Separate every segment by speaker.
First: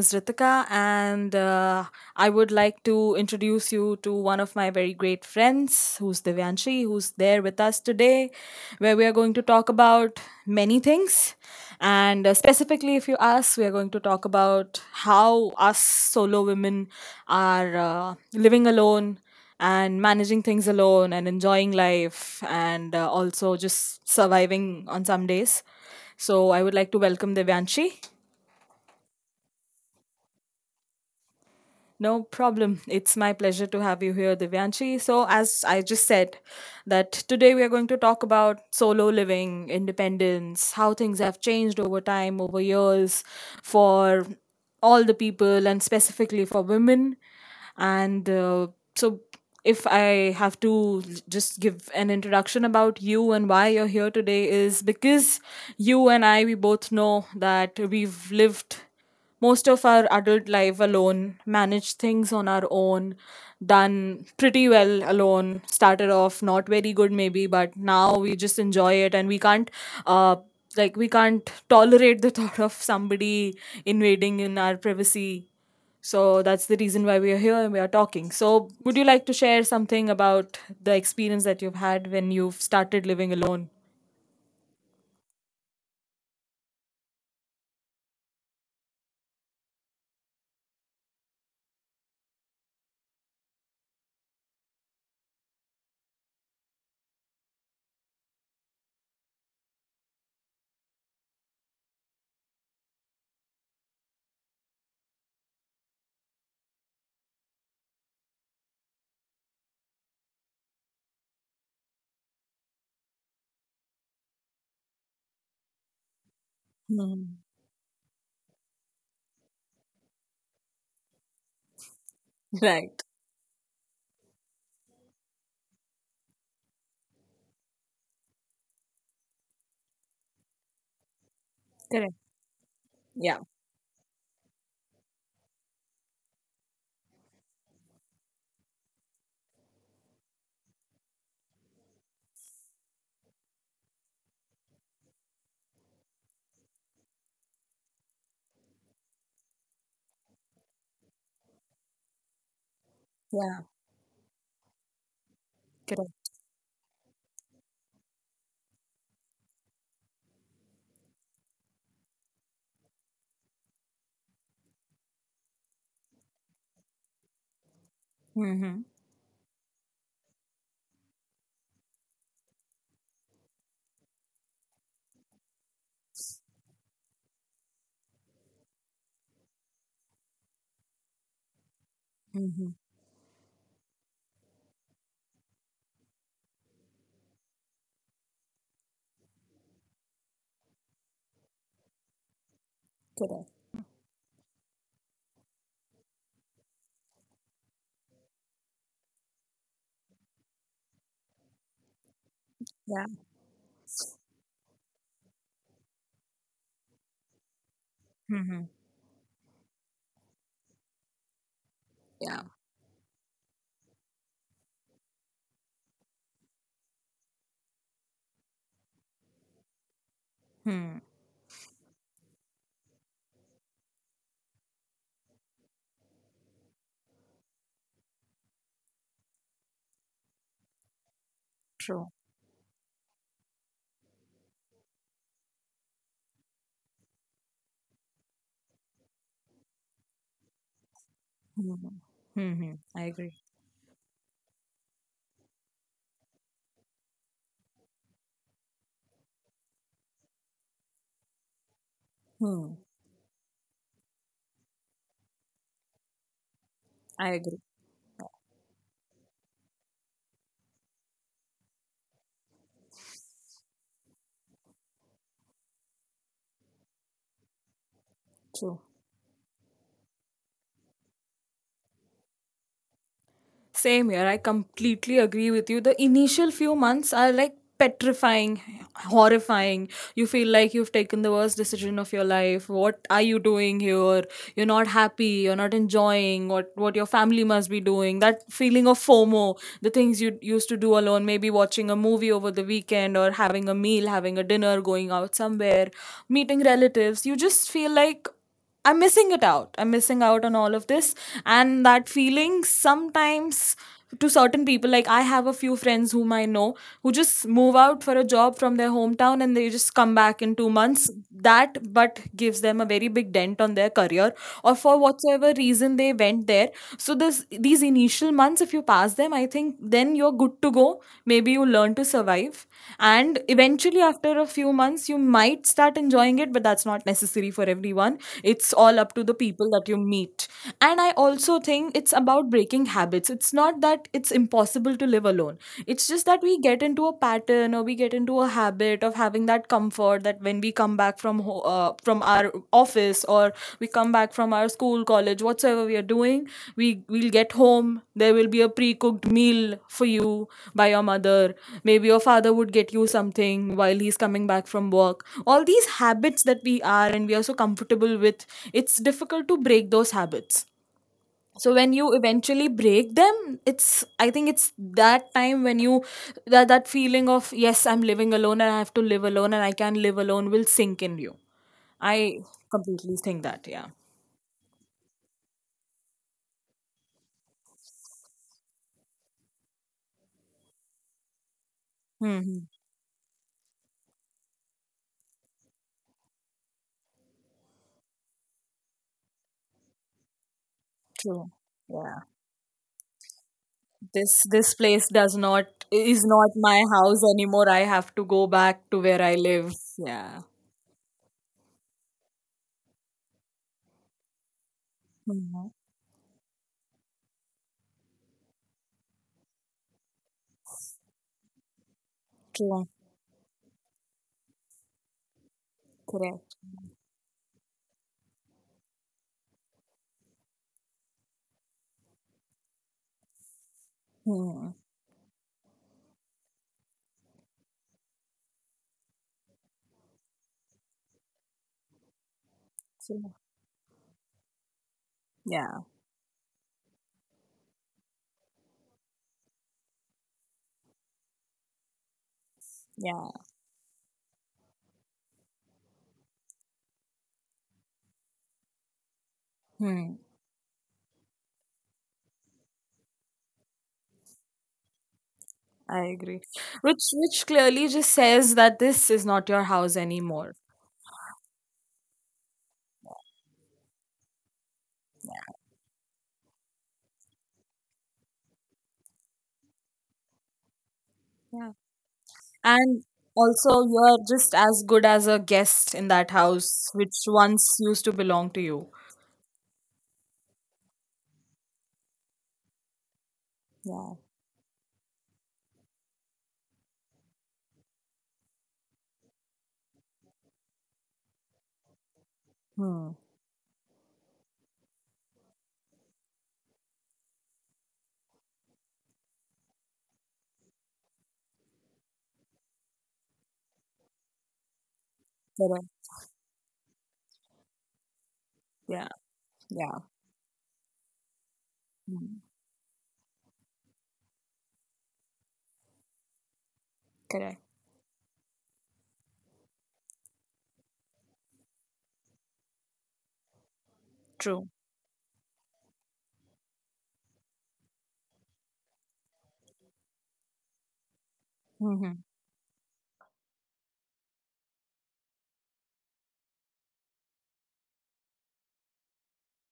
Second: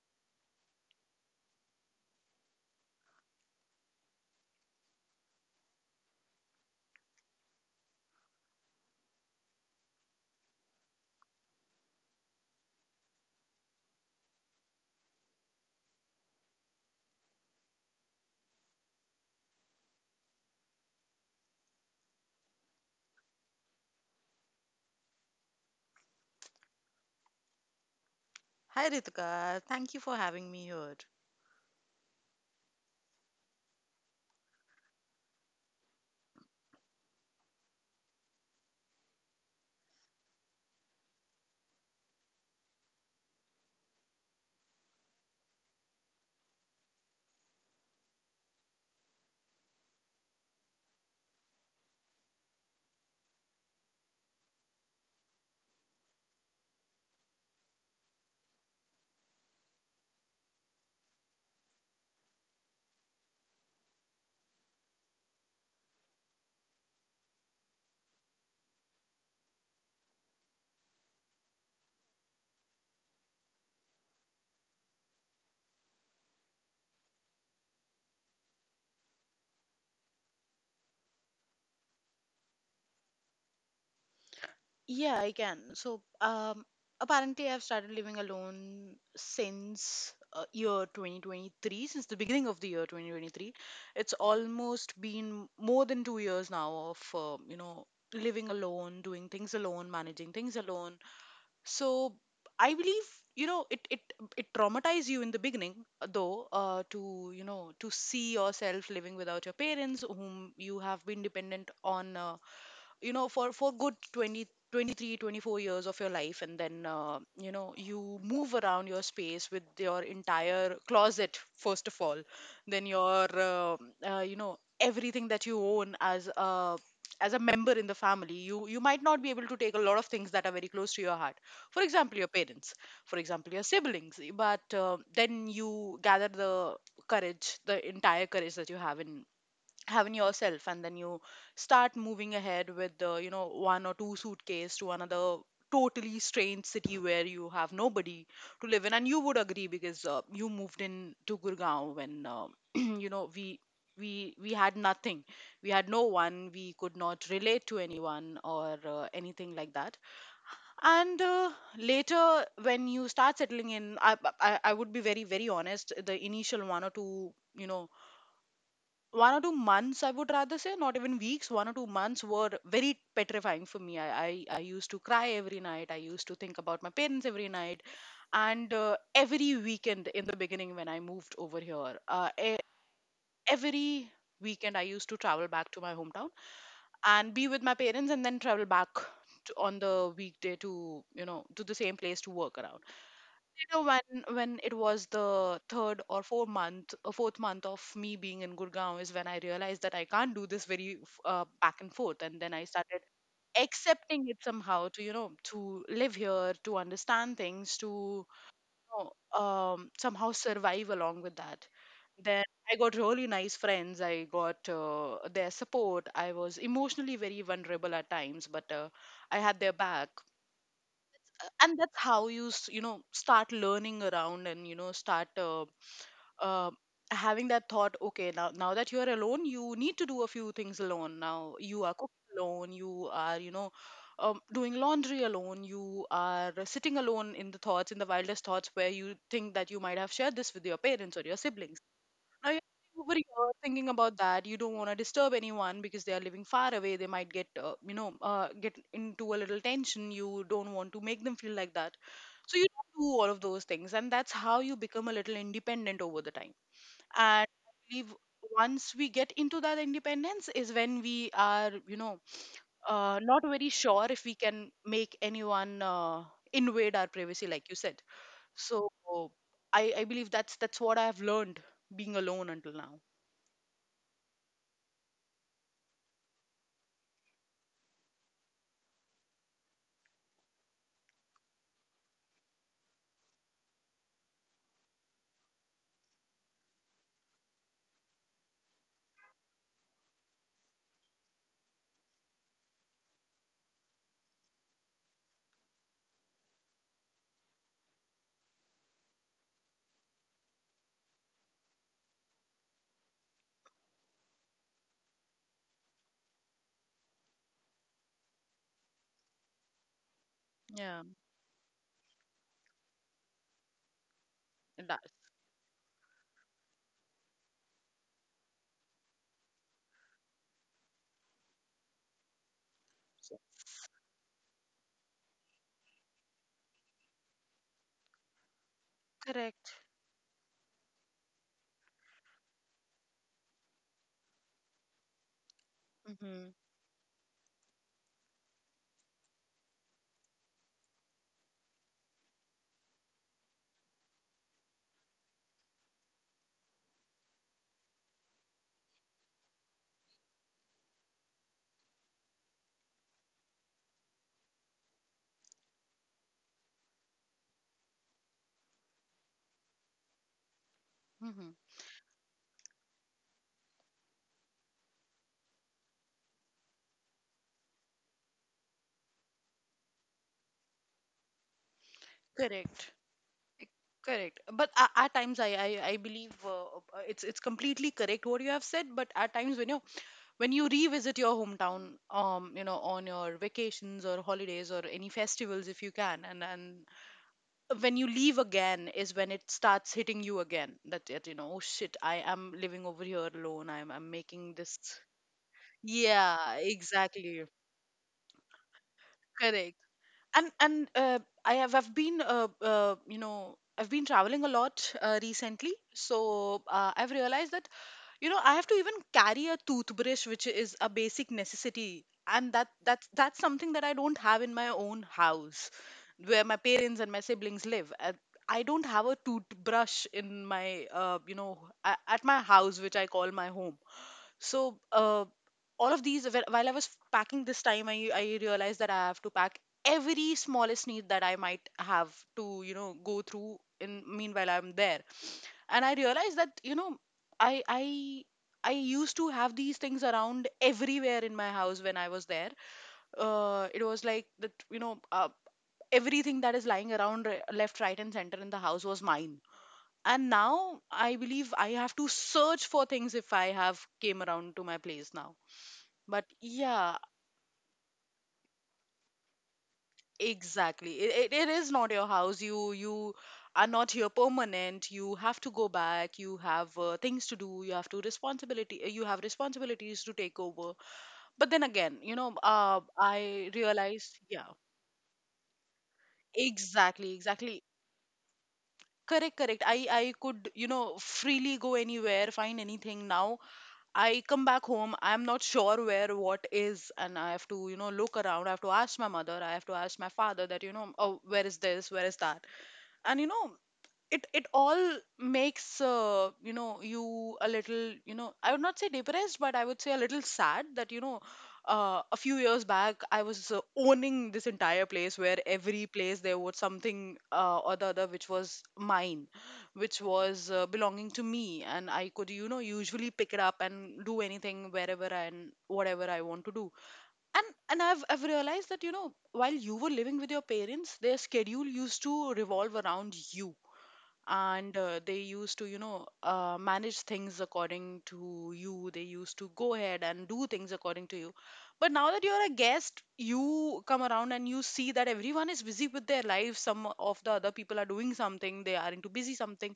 Speaker 1: is Ritika, and I would like to introduce you to one of my very great friends, who's Divyanshi, who's there with us today, where we are going to talk about many things. And specifically, if you ask, we are going to talk about how us solo women are living alone and managing things alone and enjoying life and also just surviving on some days. So I would like to welcome Divyanshi.
Speaker 2: Hi Ritika, thank you for having me here.
Speaker 1: No problem. It's my pleasure to have you here, Divyanshi. So, as I just said, that today we are going to talk about solo living, independence, how things have changed over time, over years, for all the people and specifically for women. And uh, so, if I have to just give an introduction about you and why you're here today, is because you and I, we both know that we've lived most of our adult life alone, managed things on our own, done pretty well alone, started off not very good maybe, but now we just enjoy it and we can't uh like we can't tolerate the thought of somebody invading in our privacy. So that's the reason why we are here and we are talking. So would you like to share something about the experience that you've had when you've started living alone?
Speaker 2: Yeah, I can. So, apparently, I've started living alone since year 2023, since the beginning of the year 2023. It's almost been more than 2 years now of, living alone, doing things alone, managing things alone. So, I believe, you know, it it it traumatized you in the beginning, though, to to see yourself living without your parents, whom you have been dependent on. For good 23-24 years of your life, and then
Speaker 1: Mm.
Speaker 2: you move around your space with your entire closet, first of all. Then
Speaker 1: Right.
Speaker 2: your everything that you own as a member in the family. You might not be able to take a lot of things that are very close to your heart, for example
Speaker 1: Correct.
Speaker 2: your parents, for
Speaker 1: Yeah.
Speaker 2: example your siblings. But then you gather the courage, the entire courage that you have in yourself, and then you start moving ahead with the one or two suitcase to another totally strange city where you have nobody to live in. And you would agree, because you moved in to Gurgaon when you know we
Speaker 1: Yeah.
Speaker 2: we had nothing. We had no
Speaker 1: Correct.
Speaker 2: one. We could not relate to anyone or anything like that. And later, when you start settling in, I would be very, very honest. The initial one or two,
Speaker 1: Mm-hmm.
Speaker 2: 1 or 2 months, I would rather say, not even weeks, 1 or 2 months, were very petrifying for me. I used to cry every night. I used to think about my parents every night. And every weekend in the beginning, when I moved over here,
Speaker 1: Mm-hmm.
Speaker 2: every weekend, I used to travel back to my hometown and be with my parents, and then travel back on the weekday, to to the same place, to work around.
Speaker 1: Correct.
Speaker 2: Later, when it was the third or fourth month, fourth month of me being in Gurgaon, is when I realized that I can't do this very back and forth. And then I started accepting it somehow, to to live here, to understand things, to somehow survive along with that. Then
Speaker 1: Yeah.
Speaker 2: I got really nice friends. I got their support. I was emotionally very vulnerable at times, but I had their back.
Speaker 1: Hmm.
Speaker 2: And that's how you s- you know start learning around, and start uh, having that thought, okay, now that you are alone, you need to do a few things alone. Now you are
Speaker 1: True.
Speaker 2: cooking alone, you are doing laundry alone, you are sitting alone in the thoughts, in the wildest thoughts, where you think that you might have shared this with your parents or your siblings.
Speaker 1: Hmm. Hmm,
Speaker 2: I
Speaker 1: hmm. I
Speaker 2: over
Speaker 1: agree.
Speaker 2: here thinking about that. You don't want to disturb anyone because they are living far away. They might get into a little tension. You don't want to make them feel like that. So you
Speaker 1: Hmm.
Speaker 2: don't do all of those things, and that's how you become a little independent over the time.
Speaker 1: I
Speaker 2: And
Speaker 1: agree.
Speaker 2: I believe once we get into that independence is when we are, not very sure if we can make anyone invade our privacy, like you said.
Speaker 1: True.
Speaker 2: So I believe that's what I've learned being alone until now.
Speaker 1: Same here. I completely agree with you. The initial few months are like petrifying, horrifying. You feel like you've taken the worst decision of your life. What are you doing here? You're not happy. You're not enjoying what your family must be doing. That feeling of FOMO, the things you used to do alone, maybe watching a movie over the weekend or having a meal, having a dinner, going out somewhere, meeting relatives. You just feel like I'm missing it out. I'm missing out on all of this. And that feeling sometimes to certain people, like I have a few friends whom I know who just move out for a job from their hometown and they just come back in two
Speaker 2: Yeah,
Speaker 1: months. That but gives them a very big dent on their career or
Speaker 2: that
Speaker 1: for whatsoever reason they went there. So this these initial months, if you pass them, I think then you're good to go, maybe you learn to survive, and eventually after a few months you might start enjoying it, but that's not necessary for everyone. It's all up to the people
Speaker 2: correct.
Speaker 1: that you meet. And I also think it's about breaking habits. It's not that it's impossible to live alone, it's just that
Speaker 2: Mm-hmm.
Speaker 1: we get into a pattern or we get into a habit of having that comfort that when we come back from from our office, or we come back from our school, college, whatsoever we are doing, we will get home, there will be a pre-cooked meal for you by your mother, maybe your father would get you something while he's coming back from work. All these habits that we are so comfortable with, it's difficult to break those habits.
Speaker 2: Mm-hmm.
Speaker 1: So when you eventually break them, it's I think it's that time when you that feeling of yes, I'm living alone and I have to live alone and I can live alone will sink in you. I
Speaker 2: Correct.
Speaker 1: completely think that, yeah.
Speaker 2: Correct. But at times, I believe it's completely correct what you have said. But at times, when you revisit your hometown,
Speaker 1: Hmm.
Speaker 2: on your vacations or holidays or any festivals, if you can, and when you leave again is when it starts hitting you again.
Speaker 1: True.
Speaker 2: Oh shit, I
Speaker 1: Yeah,
Speaker 2: am living over here alone. I'm
Speaker 1: this
Speaker 2: making
Speaker 1: this
Speaker 2: this.
Speaker 1: place does not is not
Speaker 2: Yeah,
Speaker 1: my house
Speaker 2: exactly.
Speaker 1: anymore, I have to go back to where I live.
Speaker 2: Correct.
Speaker 1: Yeah.
Speaker 2: And I've been traveling a lot
Speaker 1: Hmm.
Speaker 2: recently, so I've realized that I have to even carry a toothbrush, which is a basic necessity, and that
Speaker 1: True.
Speaker 2: that's that's something that I don't have in my own house, where my
Speaker 1: Correct.
Speaker 2: parents and my siblings live. I don't have a toothbrush in my at my house, which I call my home.
Speaker 1: Hmm.
Speaker 2: So, all of these, while I was packing this time, I realized that I have to pack every smallest need that I might have to, go
Speaker 1: True.
Speaker 2: through in meanwhile I'm there.
Speaker 1: Yeah.
Speaker 2: And I realized that, I, I, I used to have these things around everywhere in my house when I was there.
Speaker 1: Yeah.
Speaker 2: It was like that, everything that is lying around left, right, and center in the house was mine.
Speaker 1: Hmm.
Speaker 2: And now I believe I have to search for things if I have came around to my place now.
Speaker 1: I
Speaker 2: But
Speaker 1: agree.
Speaker 2: yeah,
Speaker 1: Which clearly just says that this is not your house anymore.
Speaker 2: exactly. It is not your house. You are not here permanent. You have to go back. You have things to do. You have to responsibility. You have responsibilities to take over. But then
Speaker 1: Yeah.
Speaker 2: again,
Speaker 1: And
Speaker 2: I
Speaker 1: also
Speaker 2: realized,
Speaker 1: you're
Speaker 2: yeah,
Speaker 1: just as good as a guest in that house
Speaker 2: exactly,
Speaker 1: which
Speaker 2: exactly.
Speaker 1: once used to belong to you.
Speaker 2: Correct, correct. I could, freely go anywhere, find anything. Now
Speaker 1: Yeah.
Speaker 2: I come back home. I'm not sure where what is, and I have to, look around. I have to ask my mother. I have to ask my father that, oh, where is this? Where is that?
Speaker 1: Hmm.
Speaker 2: And it all makes you a little, I would not say depressed, but I would say a little sad that a few years back, I was owning this entire place where every
Speaker 1: Correct.
Speaker 2: place there was something or the other, which was
Speaker 1: Yeah.
Speaker 2: mine, which
Speaker 1: Yeah.
Speaker 2: was belonging to me, and I could,
Speaker 1: Hmm.
Speaker 2: usually pick it up and do anything wherever and whatever I want to do. and
Speaker 1: Correct.
Speaker 2: and I've realized that, while you were living with your parents, their schedule used to revolve around you,
Speaker 1: True.
Speaker 2: and they used to, manage things according to you. They used to go ahead and do things according to you. But now
Speaker 1: Mm-hmm.
Speaker 2: that you're a guest, you come around and you see that everyone is busy with their life. Some of the other people are doing something, they are into busy something.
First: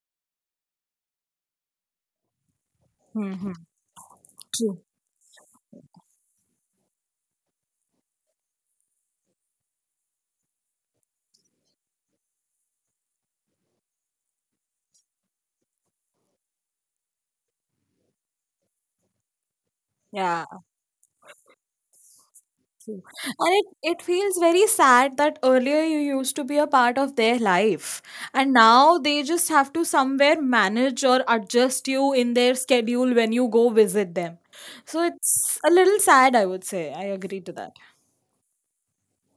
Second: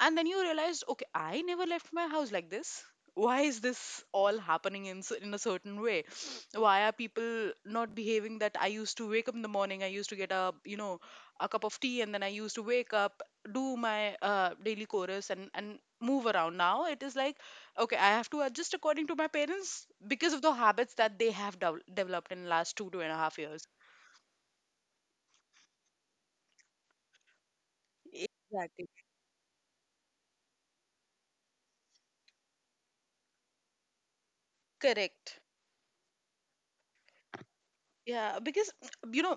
Speaker 2: And then you realized, okay, I never left my house like this. Why
Speaker 1: Mm-hmm.
Speaker 2: is this all
Speaker 1: True.
Speaker 2: happening in a certain way? Why are people not behaving that I used to wake up in the morning, I used to get a, a cup of tea, and then I used to wake up, do my daily chorus, and move around. Now it is like, okay, I have to adjust according to my parents, because of
Speaker 1: Yeah.
Speaker 2: the habits that they have developed in last two
Speaker 1: True.
Speaker 2: and a half
Speaker 1: And it,
Speaker 2: years
Speaker 1: it feels very sad that earlier you used to be a part of their life, and
Speaker 2: Exactly.
Speaker 1: now they just have to somewhere manage or adjust you in their schedule when you go visit them. So
Speaker 2: Correct.
Speaker 1: it's a little sad, I would say. I agree to that.
Speaker 2: Yeah, because you know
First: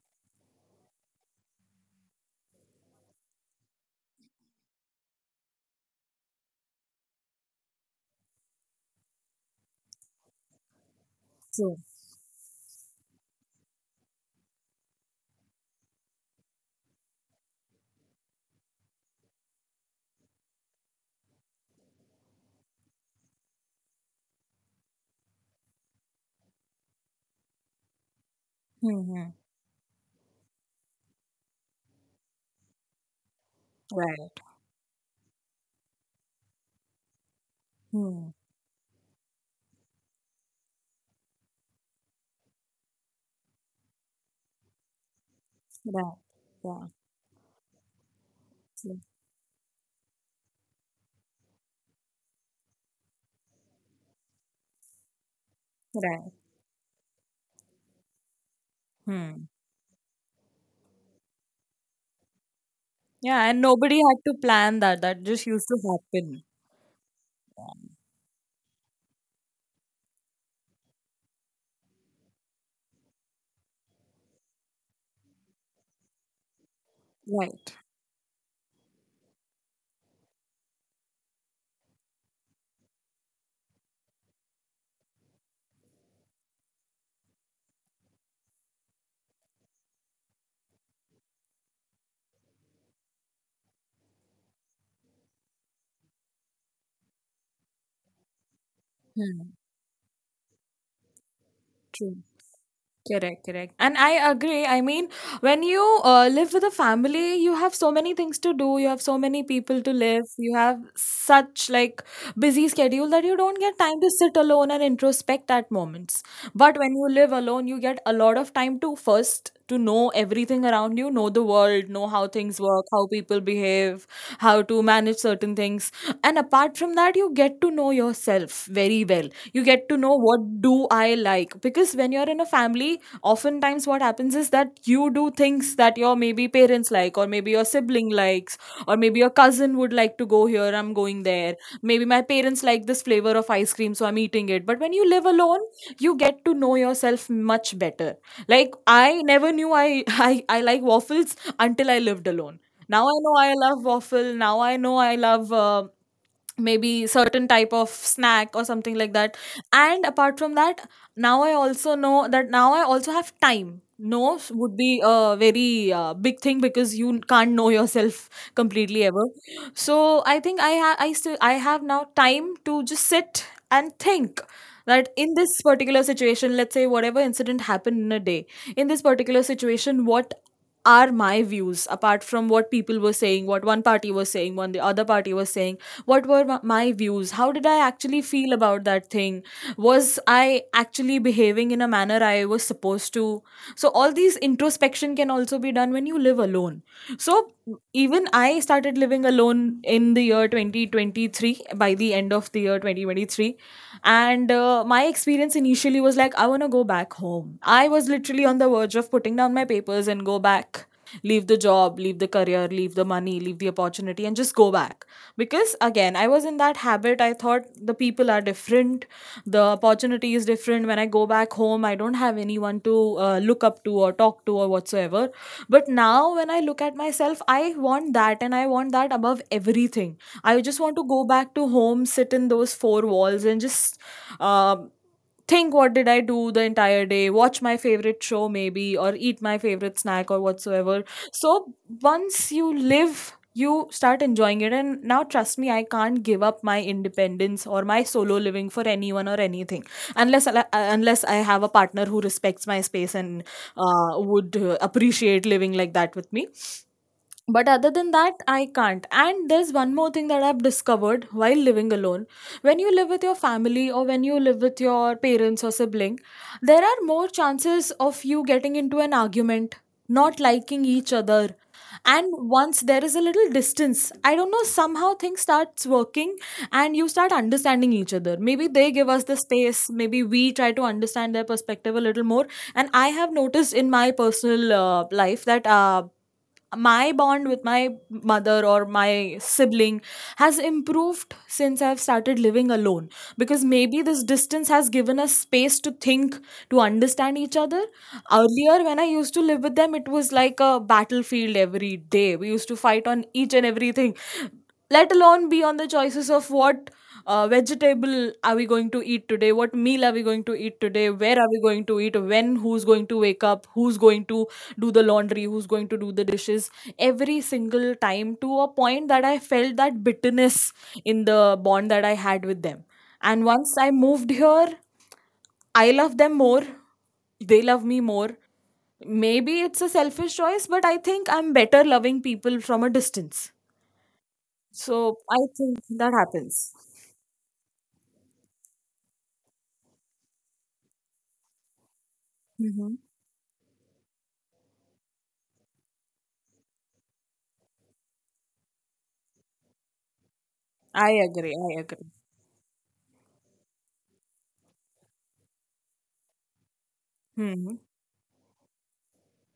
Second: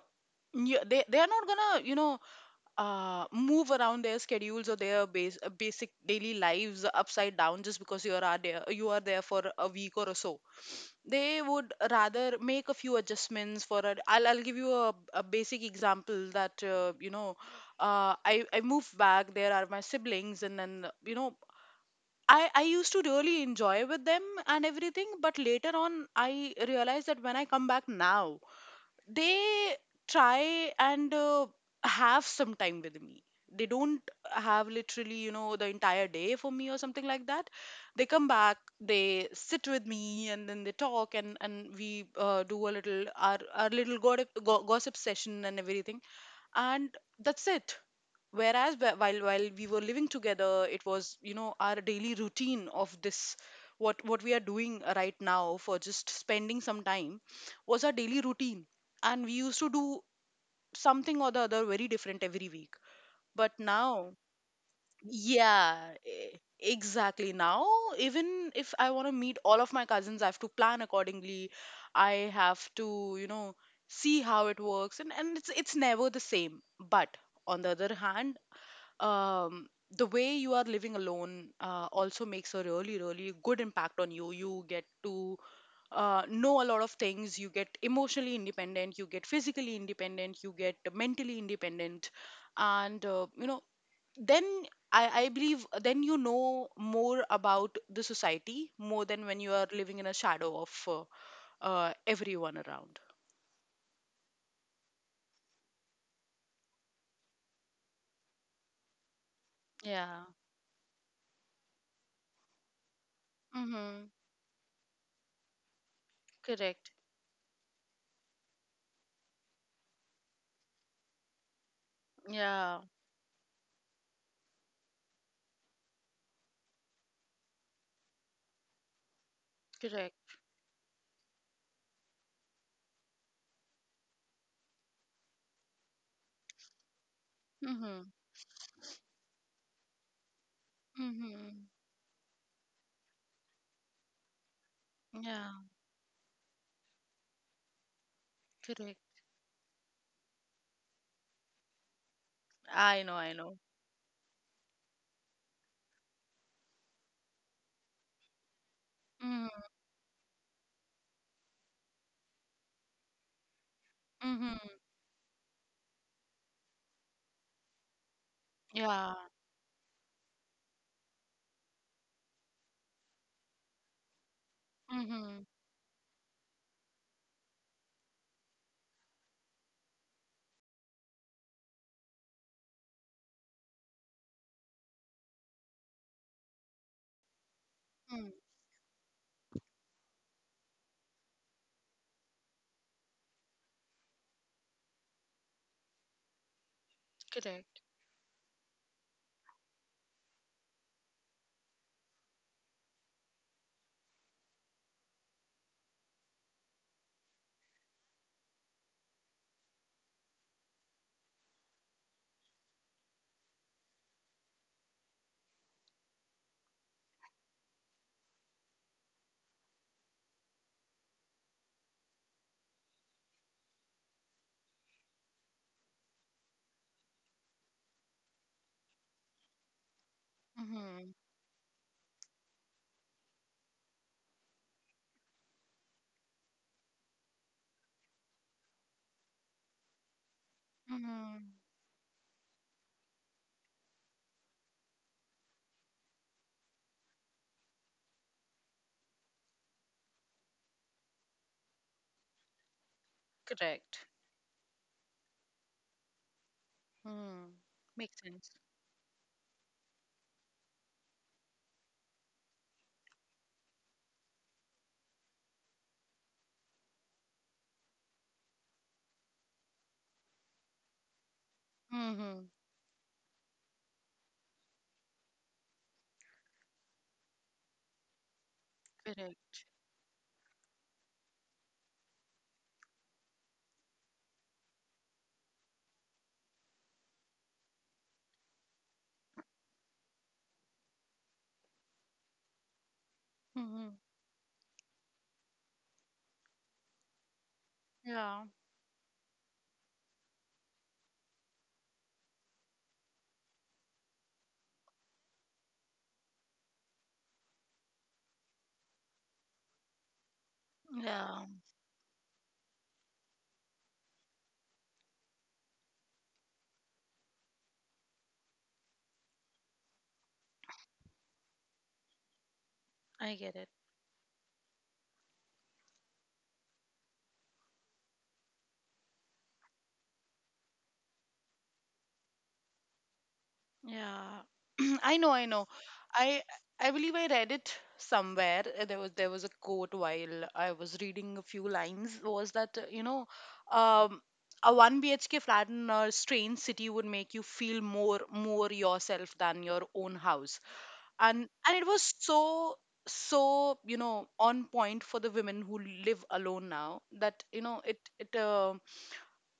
Speaker 2: they are not gonna, move around their schedules or their basic daily lives upside down just because you are there for a week or so. They would
Speaker 1: True.
Speaker 2: rather make a few adjustments. I'll give you a basic example, that I moved back, there are my siblings, and then I used to really enjoy with them and everything. But later on I realized that when I come back now,
Speaker 1: Mm-hmm.
Speaker 2: they try and have some time with me. They don't
Speaker 1: Right.
Speaker 2: have literally, the entire day for me or something like that. They come
Speaker 1: Hmm.
Speaker 2: back, they sit with me and then they talk, and we do a little, our little gossip session and everything,
Speaker 1: Right. Yeah.
Speaker 2: and that's it. Whereas wh-
Speaker 1: True.
Speaker 2: while while we were living together, it was, our daily routine of this. What we are doing right now for just
Speaker 1: Right.
Speaker 2: spending some time was our daily routine, and we
Speaker 1: Hmm.
Speaker 2: used to do something or the other very different every week.
Speaker 1: Yeah,
Speaker 2: But
Speaker 1: and nobody
Speaker 2: now,
Speaker 1: had to plan that. That just used
Speaker 2: yeah
Speaker 1: to
Speaker 2: e-
Speaker 1: happen.
Speaker 2: exactly, now,
Speaker 1: Yeah.
Speaker 2: even if I want to meet all of my cousins, I have to plan accordingly. I have to, you know see how it works, and it's never the same. But on the
Speaker 1: Right.
Speaker 2: other hand, um, the way you are living alone, also makes a really, really good impact on you. You get to know a lot of things. You get emotionally independent. You get physically independent. You get mentally independent. And, then I believe then you know more about the society more than when you
Speaker 1: Hmm.
Speaker 2: are living in a shadow of
Speaker 1: True.
Speaker 2: everyone around.
Speaker 1: Correct, correct. And I agree. I mean, when you live with a family, you have so many things to do. You have so many people to
Speaker 2: Yeah.
Speaker 1: live. You have such like busy schedule that you don't get time
Speaker 2: Mm-hmm.
Speaker 1: to sit alone and introspect at moments. But
Speaker 2: Correct.
Speaker 1: when you live alone, you get a lot of time to first to know everything around you, know the world, know how things
Speaker 2: Yeah.
Speaker 1: work, how people behave, how to manage certain things. And apart from that, you get to know yourself very well. You get to know
Speaker 2: Correct.
Speaker 1: what do I like, because when you're in a family, oftentimes what happens is that you do things that your maybe parents like, or maybe your
Speaker 2: Mm-hmm.
Speaker 1: sibling likes, or maybe your cousin would like to go here, I'm going there,
Speaker 2: Mm-hmm.
Speaker 1: maybe my parents like this flavor of ice cream so I'm eating it. But when you live alone,
Speaker 2: Yeah.
Speaker 1: you get to know yourself much better. Like,
Speaker 2: Correct.
Speaker 1: I never knew I I like waffles until I lived alone.
Speaker 2: I
Speaker 1: Now
Speaker 2: know,
Speaker 1: I
Speaker 2: I
Speaker 1: know I
Speaker 2: know.
Speaker 1: love waffle. Now I know I love maybe certain type of snack or something like that.
Speaker 2: Mm,
Speaker 1: And apart from that, now I also know that now I also have time. No
Speaker 2: mhm.
Speaker 1: would be a very big thing, because you can't know yourself completely
Speaker 2: Yeah.
Speaker 1: ever. So I think I still I have now time to just sit and think, that in
Speaker 2: Mhm.
Speaker 1: this particular situation, let's say whatever incident happened in a day, in this particular situation, what are my views apart from what people were saying, what one party was saying, what the other party was saying, what were my views, how did I actually
Speaker 2: Mm.
Speaker 1: feel about that thing, was I actually behaving in a manner I was supposed to. So all these introspection can also be done when you live alone. So
Speaker 2: Correct.
Speaker 1: even I started living alone in the year 2023, by the end of the year 2023. And my experience initially was like, I want to go back home. I was literally on the verge of putting down my papers and go back, leave the job, leave the career, leave the money, leave the opportunity, and just go back. Because again, I was in that habit. I thought the people are different, the opportunity is different. When I go back home, I don't have anyone to look up to or talk to or whatsoever. But now when I look at myself, I want that, and I want that above everything. I just want to
Speaker 2: Mhm.
Speaker 1: go back to home, sit in those four walls, and just um think what did I do the entire day, watch my favorite show maybe, or eat my favorite snack or whatsoever.
Speaker 2: Mhm.
Speaker 1: So once you live, you start enjoying it, and now trust me, I can't give up my independence or my solo living for anyone or anything, unless I have a partner who respects my space and
Speaker 2: Correct.
Speaker 1: would appreciate living like that with me.
Speaker 2: Mm.
Speaker 1: But other than
Speaker 2: Makes
Speaker 1: that,
Speaker 2: sense.
Speaker 1: I can't. And there's one more thing that I've discovered while living alone. When you live with your family, or when you live with your parents or sibling, there are more chances of you getting into an argument, not liking each other. And
Speaker 2: Mhm.
Speaker 1: once there is a little distance, I don't know, somehow things starts working, and you start understanding each other, maybe they give us the
Speaker 2: Correct.
Speaker 1: space, maybe we try to understand their perspective a little more. And I have noticed in my personal life that my bond with my mother or my sibling has improved since I've started living alone, because
Speaker 2: Mhm.
Speaker 1: maybe this distance has given us space to think, to understand each other.
Speaker 2: Yeah.
Speaker 1: Earlier, when I used to live with them, it was like a battlefield every day. We used to fight on each and everything, let alone be on the choices of what. Vegetable are we going to eat today, what meal are we going to eat today, where
Speaker 2: Yeah.
Speaker 1: are we going to eat, when, who's going to wake up, who's going to do the laundry, who's going to do the dishes, every single time, to a point that I felt that bitterness in the bond that I had with them.
Speaker 2: I
Speaker 1: And
Speaker 2: get it.
Speaker 1: once I moved here, I love them more, they love me more. Maybe it's a selfish choice, but I think I'm better loving people from a distance.
Speaker 2: Yeah. I
Speaker 1: So
Speaker 2: know,
Speaker 1: I
Speaker 2: I know.
Speaker 1: think that
Speaker 2: I
Speaker 1: happens.
Speaker 2: I believe I read it somewhere. There was a quote while I was reading a few lines, was that
Speaker 1: Hmm.
Speaker 2: um, a one BHK flat in a strange city would make you feel more yourself than your own house,
Speaker 1: I
Speaker 2: and
Speaker 1: agree,
Speaker 2: and
Speaker 1: I
Speaker 2: it was
Speaker 1: agree.
Speaker 2: so on point for the women who live alone now that you
Speaker 1: Hmm.
Speaker 2: know it.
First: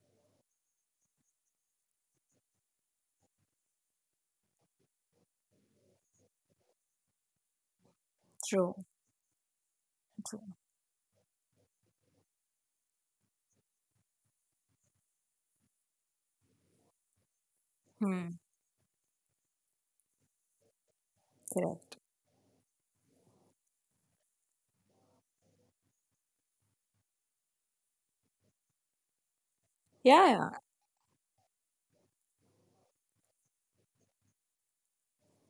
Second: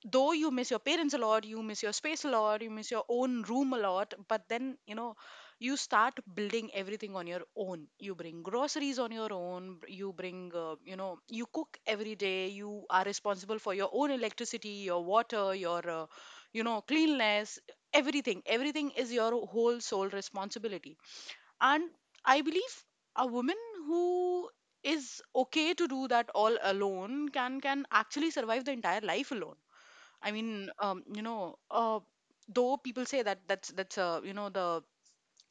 Speaker 2: Though you miss your parents a lot, you miss your space a lot, you miss your own room a lot, but then you start building everything on your own, you bring
Speaker 1: True,
Speaker 2: groceries on your own, you
Speaker 1: true.
Speaker 2: bring you cook every day, you are responsible for your own electricity, your water, your cleanliness.
Speaker 1: Hmm.
Speaker 2: Everything is your whole sole responsibility. And
Speaker 1: Correct.
Speaker 2: I believe a woman who is okay to do that all alone can actually survive the entire life alone.
Speaker 1: Yeah,
Speaker 2: I
Speaker 1: yeah.
Speaker 2: mean, though people say that that's the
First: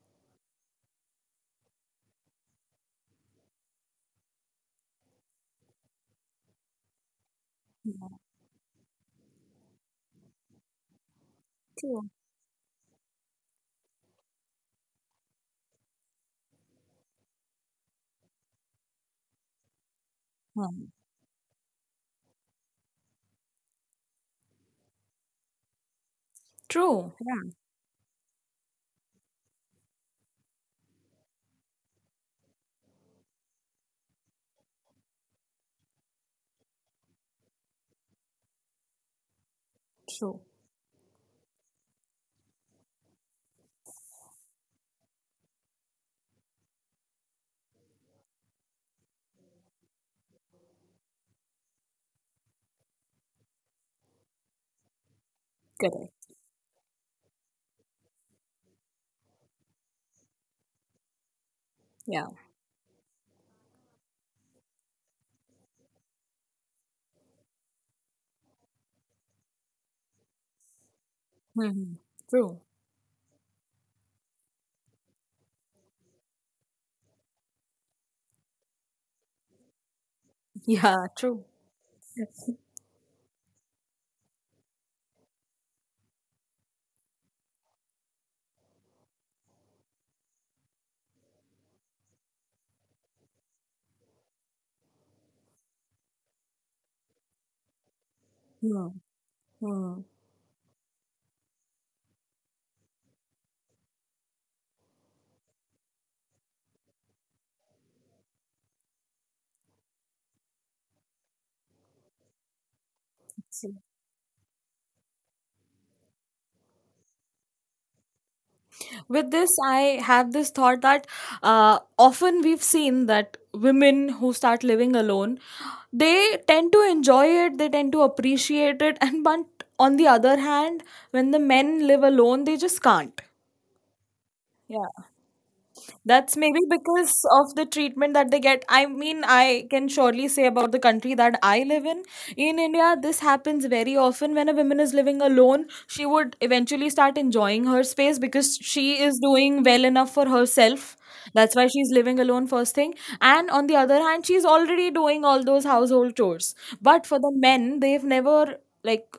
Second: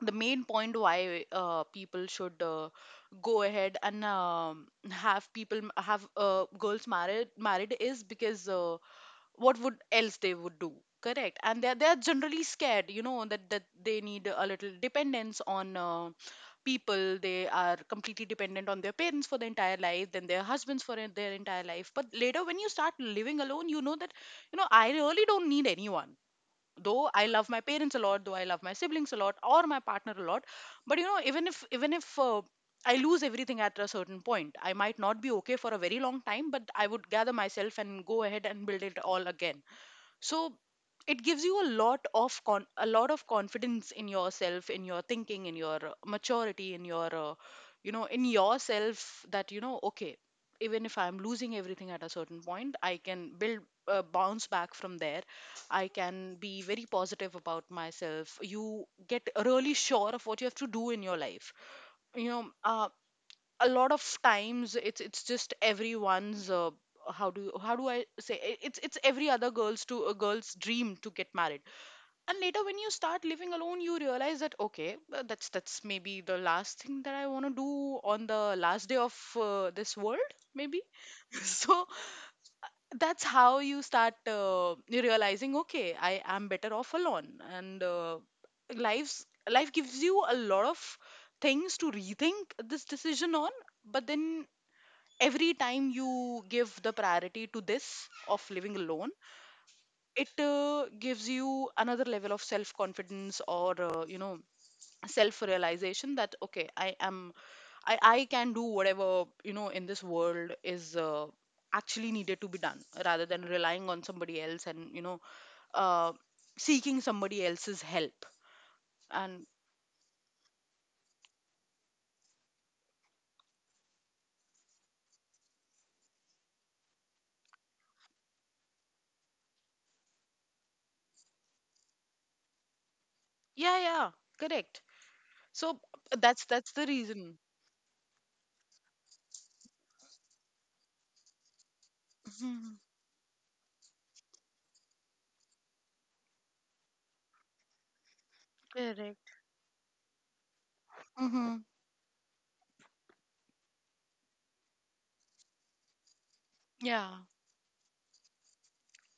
Speaker 2: the main point why people should go ahead and have girls married is
Speaker 1: Yeah.
Speaker 2: because what would else they would do. Correct. And they're
Speaker 1: True.
Speaker 2: generally scared, you know that they need a little dependence on people. They are completely dependent on their parents for their entire life, then their husbands
Speaker 1: Hmm.
Speaker 2: for their entire life. But later, when you start living alone, you know that I really don't need anyone. Though
Speaker 1: True.
Speaker 2: I
Speaker 1: Yeah.
Speaker 2: love my parents a lot, though I love my siblings a lot, or my partner a lot, but even if I lose everything at a certain point, I might not be okay for a very long time, but I would gather myself and go ahead and build it all again.
Speaker 1: True.
Speaker 2: So it gives you a lot of a lot of confidence in yourself, in your thinking, in your maturity, in your in yourself, that you know, okay, even if I'm losing everything at a certain point, I can build bounce back from there. I
Speaker 1: Correct.
Speaker 2: can be very positive about myself. You get really sure of what you have to do in your life.
Speaker 1: Yeah.
Speaker 2: you know uh, a lot of times, it's just everyone's how do I say it- it's every other girl's to a girl's dream to get married.
Speaker 1: Hmm.
Speaker 2: And
Speaker 1: True.
Speaker 2: later, when you start living alone, you realize that, okay, that's maybe the last thing that I want to do on the last day of this world, maybe.
Speaker 1: Yeah, true.
Speaker 2: So that's how you start realizing, okay, I am better off alone, and life's life gives you a lot of things to rethink this decision on. But then, every time you give the priority to this of living
Speaker 1: Hmm.
Speaker 2: alone,
Speaker 1: Hmm.
Speaker 2: it gives you another level of self confidence, or self realization, that okay, I am I can do whatever in this world is actually needed to be done, rather than
Speaker 1: So,
Speaker 2: relying on somebody else, and uh, seeking somebody else's help.
Speaker 1: with
Speaker 2: And
Speaker 1: this, I have this thought that often we've seen that women who start living alone, they tend to enjoy it, they tend to appreciate it, and but on the other hand, when the men live alone, they just can't.
Speaker 2: yeah, yeah, correct.
Speaker 1: Yeah.
Speaker 2: So
Speaker 1: That's
Speaker 2: that's
Speaker 1: maybe
Speaker 2: that's the
Speaker 1: because
Speaker 2: reason.
Speaker 1: of the treatment that they get. I mean, I can surely say about the country that I live in. In
Speaker 2: Hmm.
Speaker 1: India, this happens very often. When a woman is living alone, she would eventually start enjoying her space because she is
Speaker 2: Correct.
Speaker 1: doing well enough for herself. That's
Speaker 2: Hmm.
Speaker 1: why she's living alone, first thing. And on the other hand, she's already doing all those household chores. But
Speaker 2: Yeah.
Speaker 1: for the men, they've never, like,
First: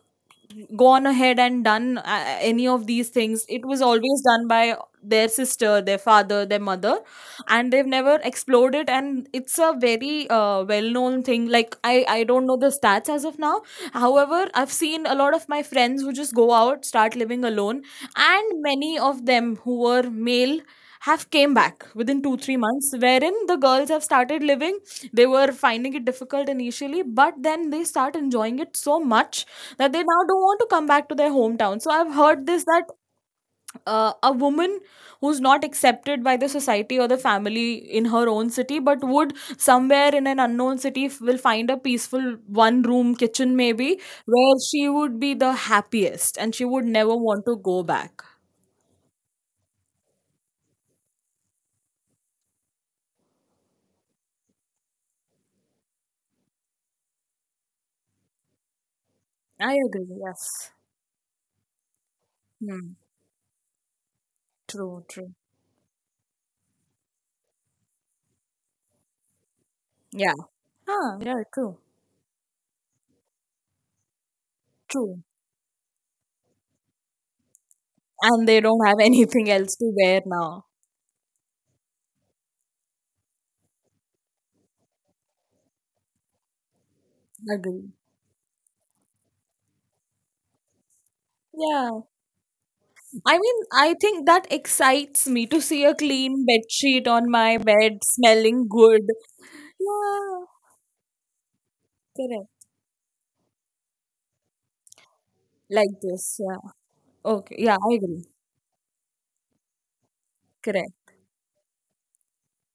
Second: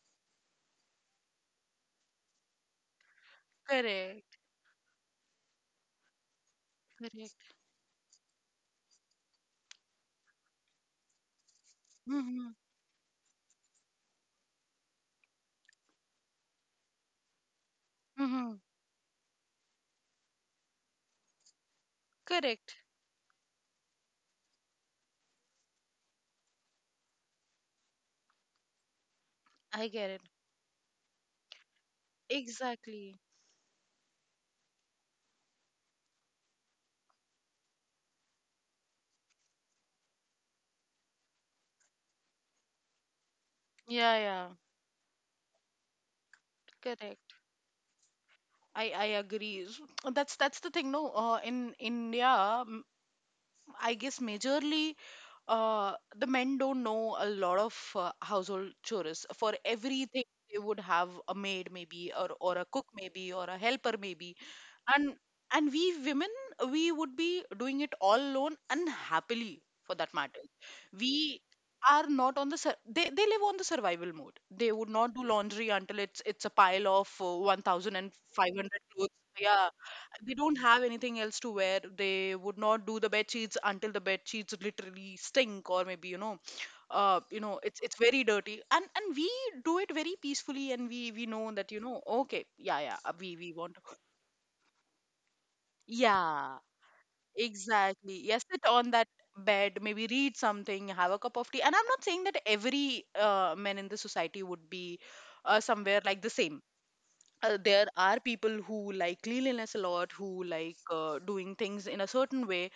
Speaker 1: gone ahead and done any of these things. It was always
Speaker 2: Correct.
Speaker 1: done by their sister, their father, their mother,
Speaker 2: Correct.
Speaker 1: and they've never explored it. And it's a very well known thing. Like, I don't
Speaker 2: Mm-hmm.
Speaker 1: know the stats as of now, however I've seen a lot of my friends who just go out, start living alone,
Speaker 2: Mm-hmm.
Speaker 1: and many of them who were male have came back within 2 3
Speaker 2: Correct.
Speaker 1: months, wherein the girls have started living. They were finding it difficult initially but then they start enjoying it so much
Speaker 2: I
Speaker 1: that they
Speaker 2: get it.
Speaker 1: now don't want to come back to their hometown. So I've heard this, that
Speaker 2: Exactly.
Speaker 1: a woman who's not accepted by the society or the family in her own city, but would somewhere in an unknown city will find a peaceful one room kitchen maybe,
Speaker 2: Yeah, yeah.
Speaker 1: where she would be the happiest and she would never
Speaker 2: Correct.
Speaker 1: want to go back.
Speaker 2: I agree. So, That's the thing, no. In India, I guess majorly, the men don't know a lot of household chores. For
Speaker 1: I agree.
Speaker 2: everything, they
Speaker 1: Yes.
Speaker 2: would have a maid maybe, or a cook
Speaker 1: Hmm.
Speaker 2: maybe, or a helper maybe.
Speaker 1: True.
Speaker 2: and
Speaker 1: True.
Speaker 2: and we women, we would be doing it all alone and happily for that
Speaker 1: Yeah.
Speaker 2: matter. We
Speaker 1: Ah. Yeah. True.
Speaker 2: are not on the sur- They live on the survival mode. They would not
Speaker 1: True.
Speaker 2: do laundry until it's a pile of
Speaker 1: And they
Speaker 2: 1500
Speaker 1: don't have
Speaker 2: clothes,
Speaker 1: anything
Speaker 2: yeah,
Speaker 1: else to wear
Speaker 2: they don't
Speaker 1: now.
Speaker 2: have anything else to wear. They would not do the bed sheets until the bed sheets literally stink, or maybe it's
Speaker 1: Agree.
Speaker 2: it's very dirty. And we do it very peacefully, and we know that,
Speaker 1: Yeah.
Speaker 2: okay, yeah, yeah, we
Speaker 1: I
Speaker 2: we
Speaker 1: mean,
Speaker 2: want
Speaker 1: I
Speaker 2: to.
Speaker 1: think that excites me to see a clean
Speaker 2: Yeah.
Speaker 1: bed sheet on my bed
Speaker 2: Exactly. Yes, sit
Speaker 1: smelling
Speaker 2: on
Speaker 1: good.
Speaker 2: that bed, maybe read
Speaker 1: Yeah,
Speaker 2: something, have a cup of tea. And I'm not saying that
Speaker 1: correct.
Speaker 2: every man in the society would be
Speaker 1: Like
Speaker 2: somewhere like the
Speaker 1: this, yeah.
Speaker 2: same.
Speaker 1: Okay, yeah,
Speaker 2: There
Speaker 1: I
Speaker 2: are
Speaker 1: agree.
Speaker 2: people who like cleanliness a lot, who like
Speaker 1: Correct.
Speaker 2: doing things in a certain way.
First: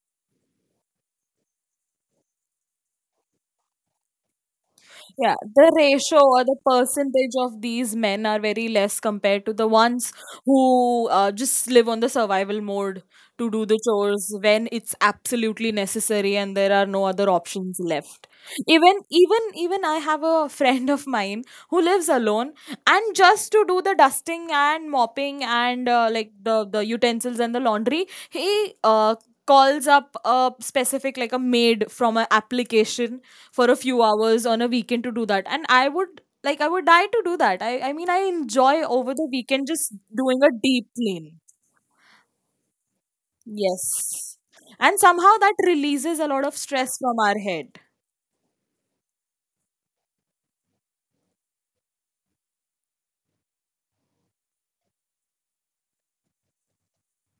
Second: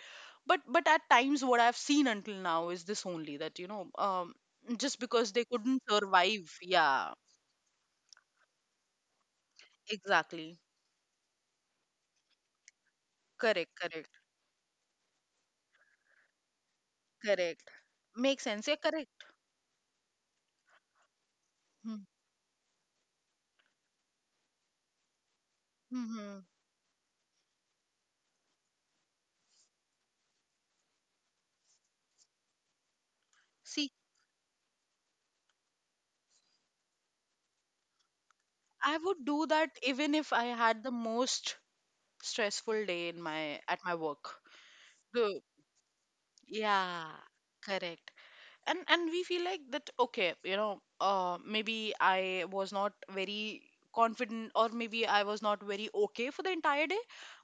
Speaker 2: But at times, what I've seen until now is this only, that just because
Speaker 1: Yeah,
Speaker 2: they
Speaker 1: the
Speaker 2: couldn't
Speaker 1: ratio or
Speaker 2: survive.
Speaker 1: the
Speaker 2: Yeah,
Speaker 1: percentage of these men are very less compared to the ones
Speaker 2: exactly.
Speaker 1: who just live on the survival mode to do
Speaker 2: Correct,
Speaker 1: the
Speaker 2: correct,
Speaker 1: chores when it's absolutely necessary and there are no other
Speaker 2: correct.
Speaker 1: options left.
Speaker 2: Makes sense. Yeah,
Speaker 1: Even
Speaker 2: correct.
Speaker 1: even even I have a friend of mine who
Speaker 2: Hmm.
Speaker 1: lives alone, and just to do the dusting and mopping and like
Speaker 2: Hmm.
Speaker 1: the utensils and the laundry, he calls up a specific, like, a maid from an application for a few hours on a weekend to do that. And I would, like, I would die to do that. I mean, I enjoy
Speaker 2: I
Speaker 1: over
Speaker 2: would
Speaker 1: the
Speaker 2: do
Speaker 1: weekend
Speaker 2: that
Speaker 1: just
Speaker 2: even if I
Speaker 1: doing a
Speaker 2: had
Speaker 1: deep
Speaker 2: the
Speaker 1: clean.
Speaker 2: most stressful day in my at my work.
Speaker 1: Yes. And somehow
Speaker 2: The
Speaker 1: that releases a lot of stress
Speaker 2: Yeah,
Speaker 1: from our head.
Speaker 2: correct. And we feel like that, okay, maybe I was not very confident, or maybe I was not very okay for the entire day,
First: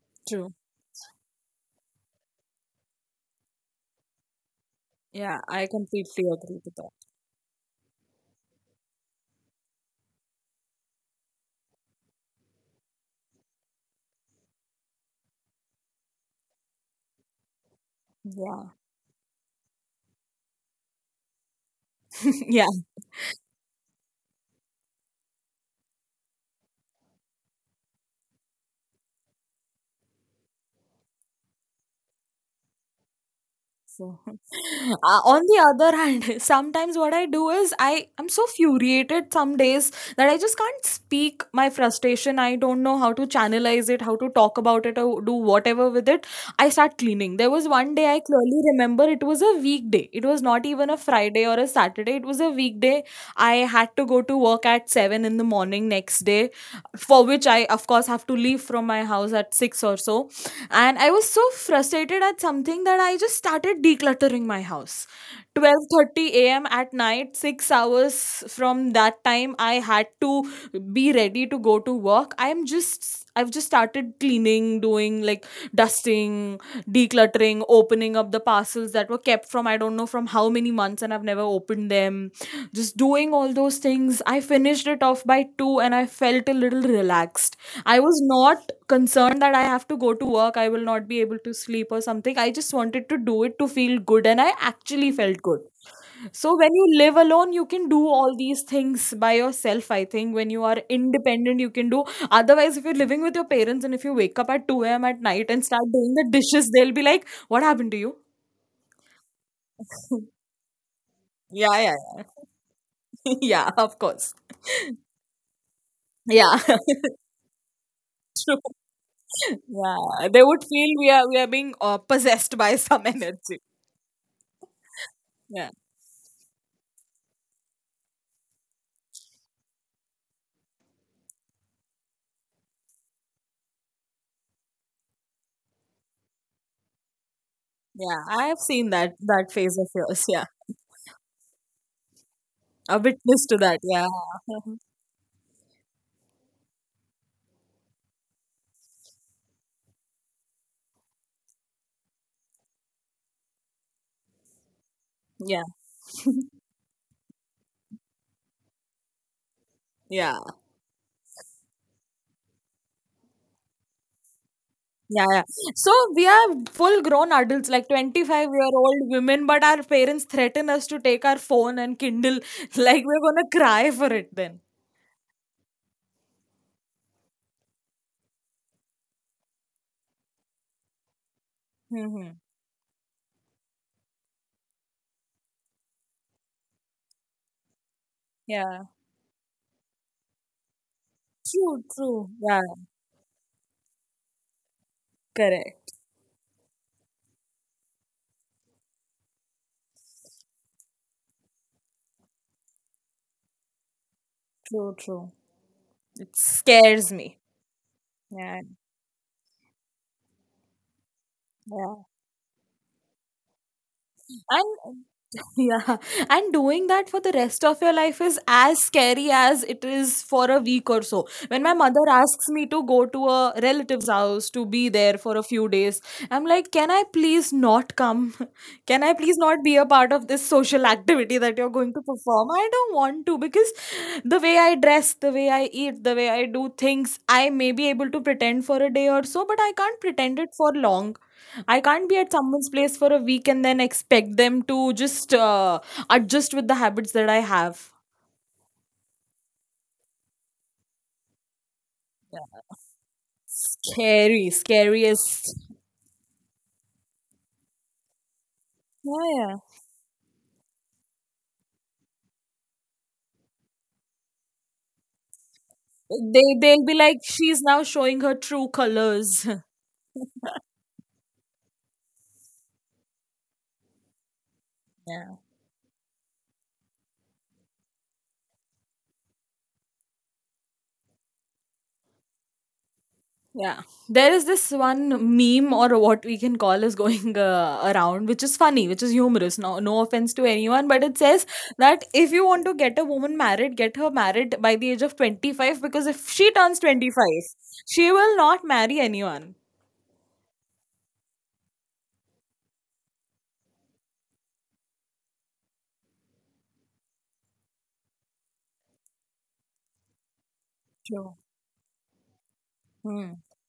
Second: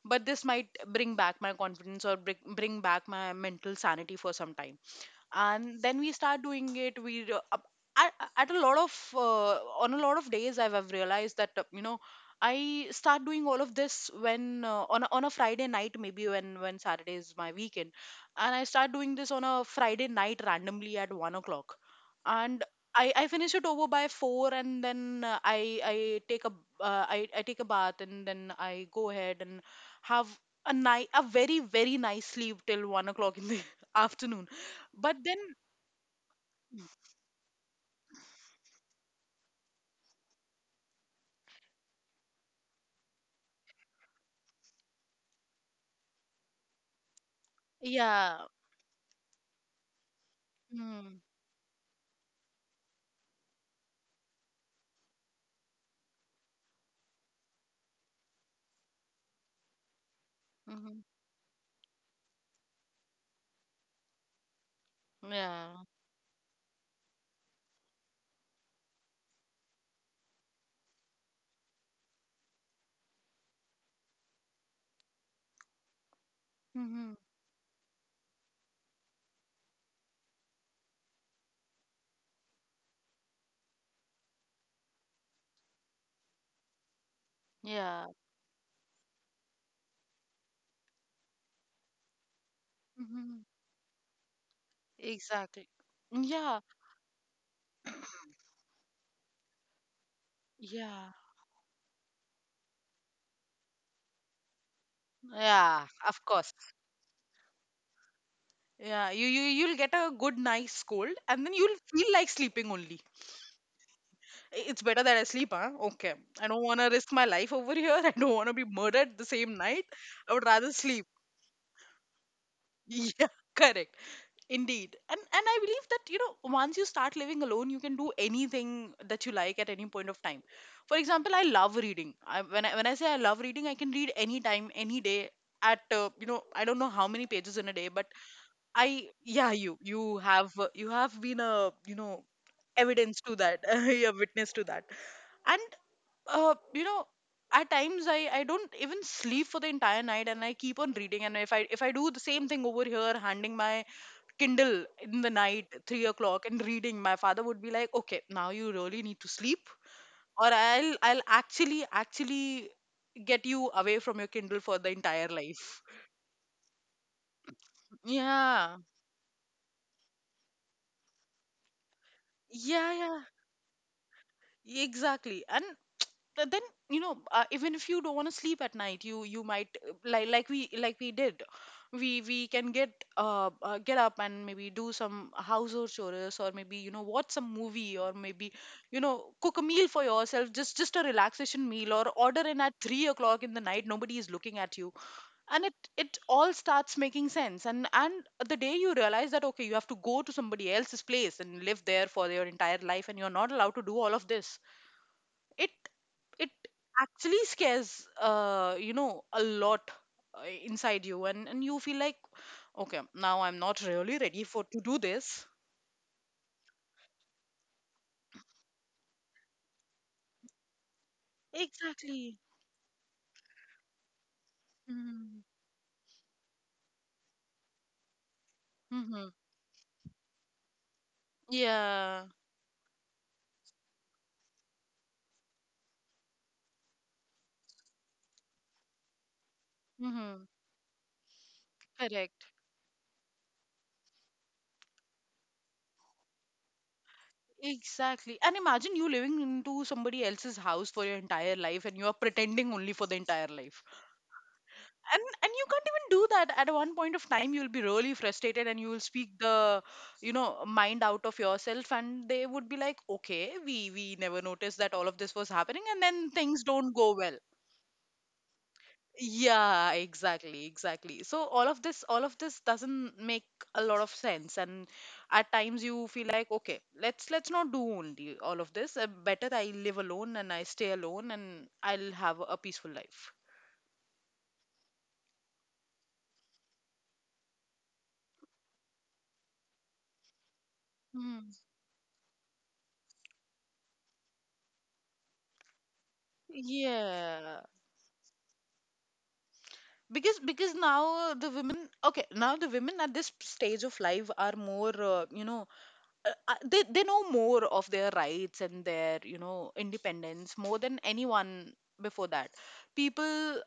Speaker 2: but this
Speaker 1: True.
Speaker 2: might bring back my confidence, or bring back my mental sanity for some time.
Speaker 1: Yeah, I
Speaker 2: And then we
Speaker 1: completely
Speaker 2: start
Speaker 1: agree
Speaker 2: doing
Speaker 1: with that.
Speaker 2: it, at a lot of on a lot of days I've realized that I start doing all of this when on a Friday night maybe, when Saturday is my weekend, and I
Speaker 1: Yeah.
Speaker 2: start doing this on a Friday night randomly at 1 o'clock, and
Speaker 1: Yeah.
Speaker 2: I finish it over by four, and then I take a bath, and then I go ahead and have a very very nice sleep till 1 o'clock in the
Speaker 1: So,
Speaker 2: afternoon. But then
Speaker 1: on the other hand, sometimes what I do is I am so furiated some days that I just can't speak my frustration. I don't know how to channelize it, how to talk about it, or do whatever with it. I start cleaning. There was one day I
Speaker 2: Yeah.
Speaker 1: clearly remember it was a weekday. It was not even a
Speaker 2: Mm,
Speaker 1: Friday or a Saturday. It was a weekday. I had to go to work at 7 in the morning next day, for which I, of course, have to leave from my house at 6 or so. And
Speaker 2: mm-hmm.
Speaker 1: I was so frustrated at something that I just started decluttering my house.
Speaker 2: Yeah.
Speaker 1: 12:30 a.m. at night, 6 hours from that time I had to be ready to go to work. I've just started cleaning, doing like dusting,
Speaker 2: Mm-hmm.
Speaker 1: decluttering, opening up the parcels that were kept from I don't know from how many months, and I've never opened them. Just doing all those things, I finished it off by 2 and I felt a little relaxed. I
Speaker 2: Yeah.
Speaker 1: was not concerned that I have to go to work, I will not be able to sleep or something. I just wanted to
Speaker 2: Mm-hmm.
Speaker 1: do it to feel good, and I actually felt good.
Speaker 2: Exactly.
Speaker 1: So,
Speaker 2: Yeah.
Speaker 1: when you live alone, you can do all these things by yourself. I think when you are
Speaker 2: Yeah.
Speaker 1: independent, you can do otherwise. If you're living with your parents and if you wake up at 2 a.m. at night and
Speaker 2: Yeah.
Speaker 1: start doing
Speaker 2: Of
Speaker 1: the
Speaker 2: course.
Speaker 1: dishes, they'll be like, "What happened to you?"
Speaker 2: Yeah. You'll get a good nice cold, and then you'll
Speaker 1: Yeah, yeah,
Speaker 2: feel like sleeping only.
Speaker 1: yeah, yeah, of course.
Speaker 2: It's better that I sleep, huh? Okay. I
Speaker 1: Yeah,
Speaker 2: don't want to risk my life over here. I don't want to
Speaker 1: true.
Speaker 2: be murdered the same night.
Speaker 1: Yeah,
Speaker 2: I
Speaker 1: they
Speaker 2: would
Speaker 1: would
Speaker 2: rather
Speaker 1: feel
Speaker 2: sleep.
Speaker 1: we are being possessed by some
Speaker 2: Yeah.
Speaker 1: energy.
Speaker 2: Correct. Indeed. And I
Speaker 1: Yeah.
Speaker 2: believe that, once you start living alone, you can do anything that you like at any point of time. For example, I love reading. When I say I love reading, I can read any time, any day, I don't know how many pages in a day, but
Speaker 1: Yeah, I have seen
Speaker 2: I
Speaker 1: that
Speaker 2: yeah,
Speaker 1: phase of yours. Yeah,
Speaker 2: you have been a
Speaker 1: a
Speaker 2: evidence to
Speaker 1: witness to
Speaker 2: that.
Speaker 1: that. Yeah,
Speaker 2: You're witness to that. And uh, you know, at times, I don't even sleep for the entire night, and I keep on reading. And if I do the same thing over here, handing my Kindle in the
Speaker 1: yeah,
Speaker 2: night, 3 o'clock, and reading, my father would be like, "Okay, now you really need to sleep,
Speaker 1: yeah,
Speaker 2: or I'll actually get you away from your Kindle for the
Speaker 1: yeah,
Speaker 2: entire
Speaker 1: yeah.
Speaker 2: life."
Speaker 1: So we are full grown adults, like 25-year-old
Speaker 2: Yeah,
Speaker 1: old women, but our parents threaten us to take our phone and Kindle.
Speaker 2: yeah,
Speaker 1: Like we're
Speaker 2: yeah,
Speaker 1: gonna cry for it then.
Speaker 2: exactly. And then, even if you don't want to sleep at night, you might like we did, we
Speaker 1: Hmm.
Speaker 2: we can get up and maybe do some household chores, or maybe watch some movie, or maybe
Speaker 1: Yeah.
Speaker 2: cook a meal for yourself, just a relaxation
Speaker 1: True.
Speaker 2: meal, or
Speaker 1: True.
Speaker 2: order in
Speaker 1: Yeah.
Speaker 2: at 3 o'clock in the night, nobody is looking at you. And it
Speaker 1: Correct.
Speaker 2: it all starts making sense. And the day you realize that okay, you have to go to somebody else's place and live there for your entire life, and you're not allowed to do all of this,
Speaker 1: True. True.
Speaker 2: it
Speaker 1: It
Speaker 2: it
Speaker 1: scares
Speaker 2: actually
Speaker 1: me.
Speaker 2: scares
Speaker 1: Yeah.
Speaker 2: a lot inside you. And you
Speaker 1: Yeah.
Speaker 2: feel like, okay, now I'm not really ready for to do
Speaker 1: And
Speaker 2: this.
Speaker 1: yeah, and doing that for the rest of your life is as scary as it is for a week or so. When my mother
Speaker 2: Exactly.
Speaker 1: asks me to go to a relative's house to be there for
Speaker 2: Mm-hmm.
Speaker 1: a few days, I'm like, can I please not come? Can I please not be a part of this social activity that you're going to
Speaker 2: Yeah.
Speaker 1: perform? I don't want to because the way I dress, the way I eat, the way I do things, I may be able to pretend for a day or so, but I can't pretend
Speaker 2: Mm-hmm.
Speaker 1: it for long. I can't be at
Speaker 2: Correct.
Speaker 1: someone's place for a week and then expect them to just adjust with the habits that I have.
Speaker 2: Exactly. And imagine you living into somebody else's house for your entire life, and you are pretending only for the entire life,
Speaker 1: Scary,
Speaker 2: and
Speaker 1: scariest.
Speaker 2: you can't even do that. At one point of time, you'll be really frustrated, and you will speak
Speaker 1: Yeah, yeah.
Speaker 2: the mind out of yourself, and they would be like, okay, we never noticed that all of this was happening, and then
Speaker 1: They
Speaker 2: things
Speaker 1: they'll
Speaker 2: don't
Speaker 1: be
Speaker 2: go
Speaker 1: like,
Speaker 2: well.
Speaker 1: she's now showing her true colors.
Speaker 2: Yeah, exactly, exactly. So all of this doesn't make a lot of sense. And
Speaker 1: Yeah.
Speaker 2: at times you feel like, okay, let's not do only all of this, better I live alone, and I stay alone, and I'll have a peaceful life.
Speaker 1: Yeah. There is this one meme, or what we can call, is going around, which is funny, which is humorous. No, no offense to anyone, but it
Speaker 2: Hmm.
Speaker 1: says that if you want to get a woman married, get her married by the age of 25, because if she turns 25,
Speaker 2: Yeah,
Speaker 1: she will not marry anyone.
Speaker 2: because now the women okay Now the women at this stage of life are more you know they know more of their rights and their, you know, independence more than
Speaker 1: True.
Speaker 2: anyone before that
Speaker 1: Mm.
Speaker 2: people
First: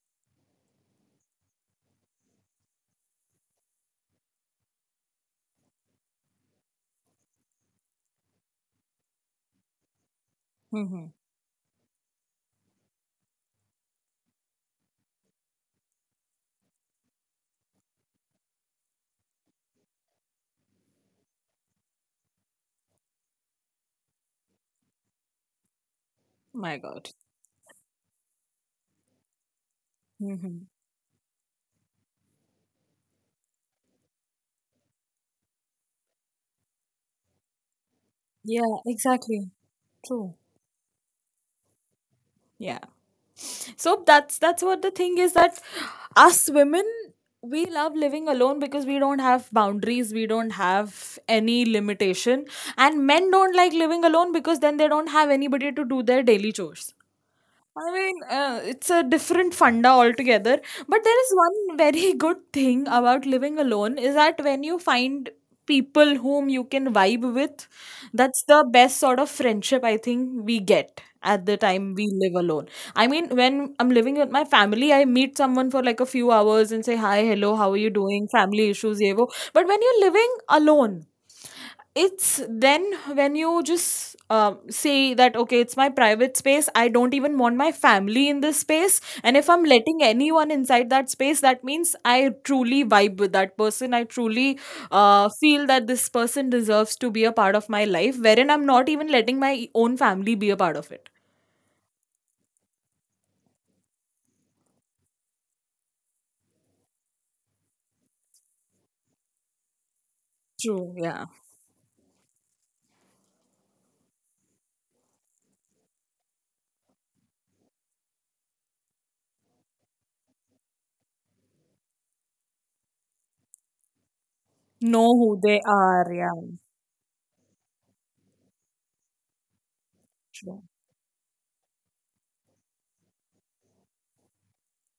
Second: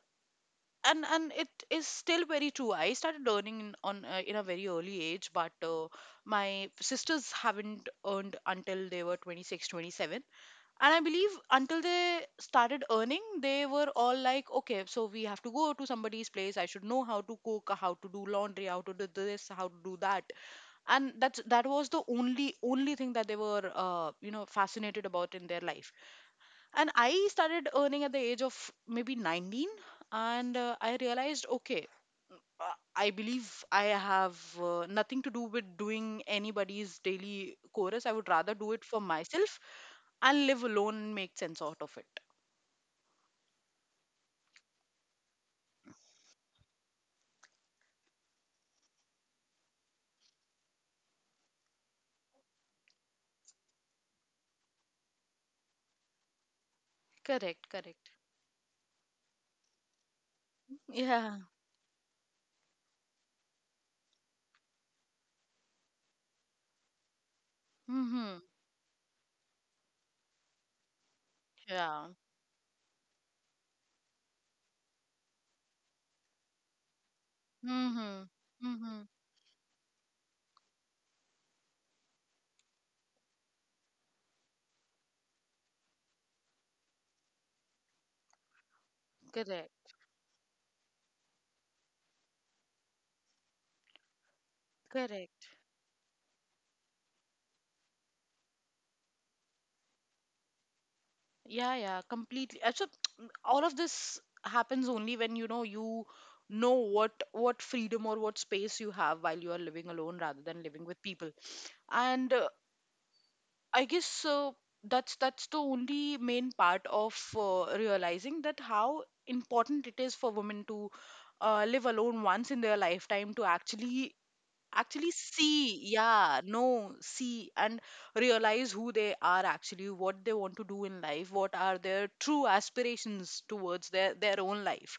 Speaker 2: and It is still very true. I started earning in a very early age, but my sisters haven't earned until they were 26, 27. And I
Speaker 1: Mm-hmm.
Speaker 2: believe until they started earning, they were all like, okay, so we have to go to somebody's place. I should know how to cook, how to do laundry, how to do this, how to do that. And that was the only thing that they were, you know, fascinated about in their life.
Speaker 1: My
Speaker 2: And I
Speaker 1: God.
Speaker 2: started earning at the age of maybe 19. And
Speaker 1: Mm-hmm.
Speaker 2: I realized, okay, I believe I have nothing to do with doing anybody's daily chorus. I would rather do
Speaker 1: Yeah,
Speaker 2: it for
Speaker 1: exactly.
Speaker 2: myself. I'll
Speaker 1: True.
Speaker 2: live alone and make sense out of it.
Speaker 1: Yeah. So that's what the thing is, that us women, we love living alone because we don't have boundaries, we don't have any limitation, and men don't like living alone because then they don't have anybody to do their daily chores.
Speaker 2: Correct,
Speaker 1: I
Speaker 2: correct.
Speaker 1: mean, it's a different funda altogether. But there is
Speaker 2: Yeah.
Speaker 1: one very good thing about living alone, is that when you find people whom you can vibe with,
Speaker 2: Mm-hmm.
Speaker 1: that's the best sort of friendship I think we get at the time
Speaker 2: Yeah.
Speaker 1: we live alone. I mean, when I'm living with my family, I meet someone for like a few hours and say, "Hi, hello, how are you
Speaker 2: Mm-hmm.
Speaker 1: doing? Family issues,
Speaker 2: Mm-hmm.
Speaker 1: yevo." But when you're living alone, it's then, when you just say that, okay, it's my private space, I don't even want my family in this space, and if I'm
Speaker 2: Correct.
Speaker 1: letting anyone inside that space, that means I truly vibe with that person, I truly
Speaker 2: Correct.
Speaker 1: feel that this person deserves to be a part of my life, wherein I'm not even letting my own family be a part of it.
Speaker 2: Yeah, yeah, completely. So all of this happens only when you know what freedom or what space you have while you are living alone rather than living
Speaker 1: True,
Speaker 2: with
Speaker 1: yeah.
Speaker 2: people. And I guess that's the only main part of realizing that how important it is for women to live alone once in their lifetime to actually
Speaker 1: Know
Speaker 2: actually
Speaker 1: who they
Speaker 2: see
Speaker 1: are, yeah.
Speaker 2: yeah know, see and realize who they are, actually what they want
Speaker 1: True.
Speaker 2: to do in life, what are their true aspirations towards their own life.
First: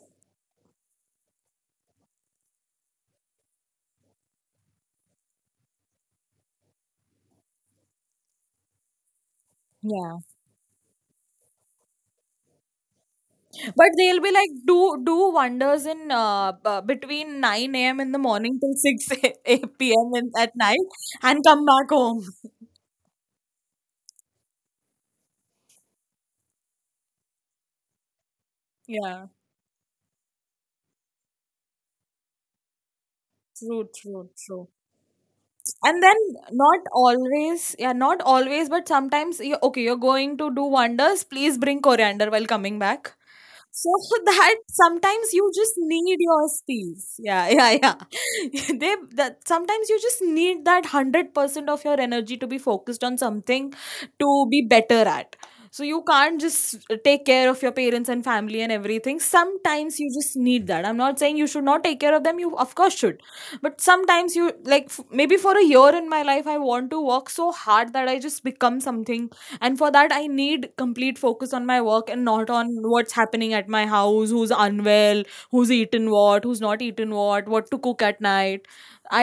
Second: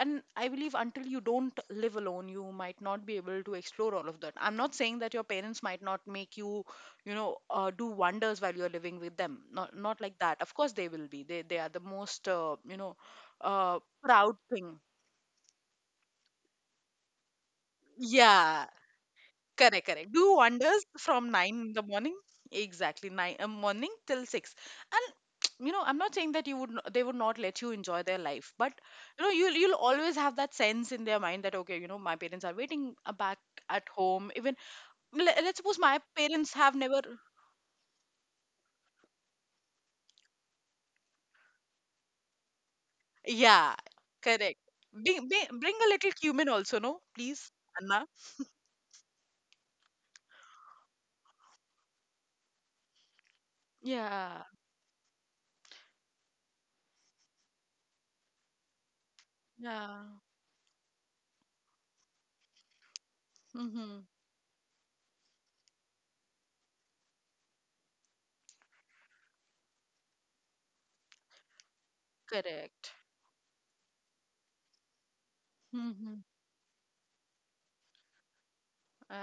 Speaker 2: And I believe until you don't live alone, you might not be able to explore all of that. I'm not saying that your parents might not make you, you know, do wonders while you're living with them. Not
Speaker 1: Yeah.
Speaker 2: like that. Of course they will be, they are the most, you know, uh,
Speaker 1: But they'll be
Speaker 2: proud
Speaker 1: like,
Speaker 2: thing.
Speaker 1: do wonders in between 9 a.m. in the morning
Speaker 2: Yeah.
Speaker 1: till 6
Speaker 2: Correct, correct.
Speaker 1: p.m. In,
Speaker 2: Do
Speaker 1: at
Speaker 2: wonders
Speaker 1: night,
Speaker 2: from
Speaker 1: and
Speaker 2: 9
Speaker 1: come
Speaker 2: in the
Speaker 1: back
Speaker 2: morning,
Speaker 1: home.
Speaker 2: exactly 9 morning till 6. And you know, I'm not saying that you would they would not let you enjoy their life, but you
Speaker 1: Yeah,
Speaker 2: know, you'll always have that sense in their mind that okay, you know, my parents are waiting back
Speaker 1: true,
Speaker 2: at home.
Speaker 1: true,
Speaker 2: Even
Speaker 1: true.
Speaker 2: let's suppose my
Speaker 1: And then
Speaker 2: parents have
Speaker 1: not
Speaker 2: never,
Speaker 1: always, yeah, not always, but sometimes you, okay, you're going to do wonders. Please bring coriander while coming back.
Speaker 2: yeah,
Speaker 1: So that
Speaker 2: correct. Bring,
Speaker 1: sometimes
Speaker 2: bring,
Speaker 1: you just
Speaker 2: bring a little
Speaker 1: need
Speaker 2: cumin
Speaker 1: your
Speaker 2: also, no,
Speaker 1: space. Yeah,
Speaker 2: please,
Speaker 1: yeah,
Speaker 2: Anna.
Speaker 1: yeah. They, that sometimes you just need that 100% of your energy to be focused on something
Speaker 2: Yeah,
Speaker 1: to be better at. So you can't just take care of your parents and family and everything. Sometimes
Speaker 2: yeah,
Speaker 1: you just need that. I'm not saying you should not take care of them. You of course should, but
Speaker 2: mm-hmm.
Speaker 1: sometimes you like maybe for a year in my life I want to work so hard that I just become something, and for that I need complete focus on my work and not on
Speaker 2: Correct.
Speaker 1: what's happening at my house, who's unwell, who's eaten
Speaker 2: Mm-hmm.
Speaker 1: what, who's not eaten what to cook at night.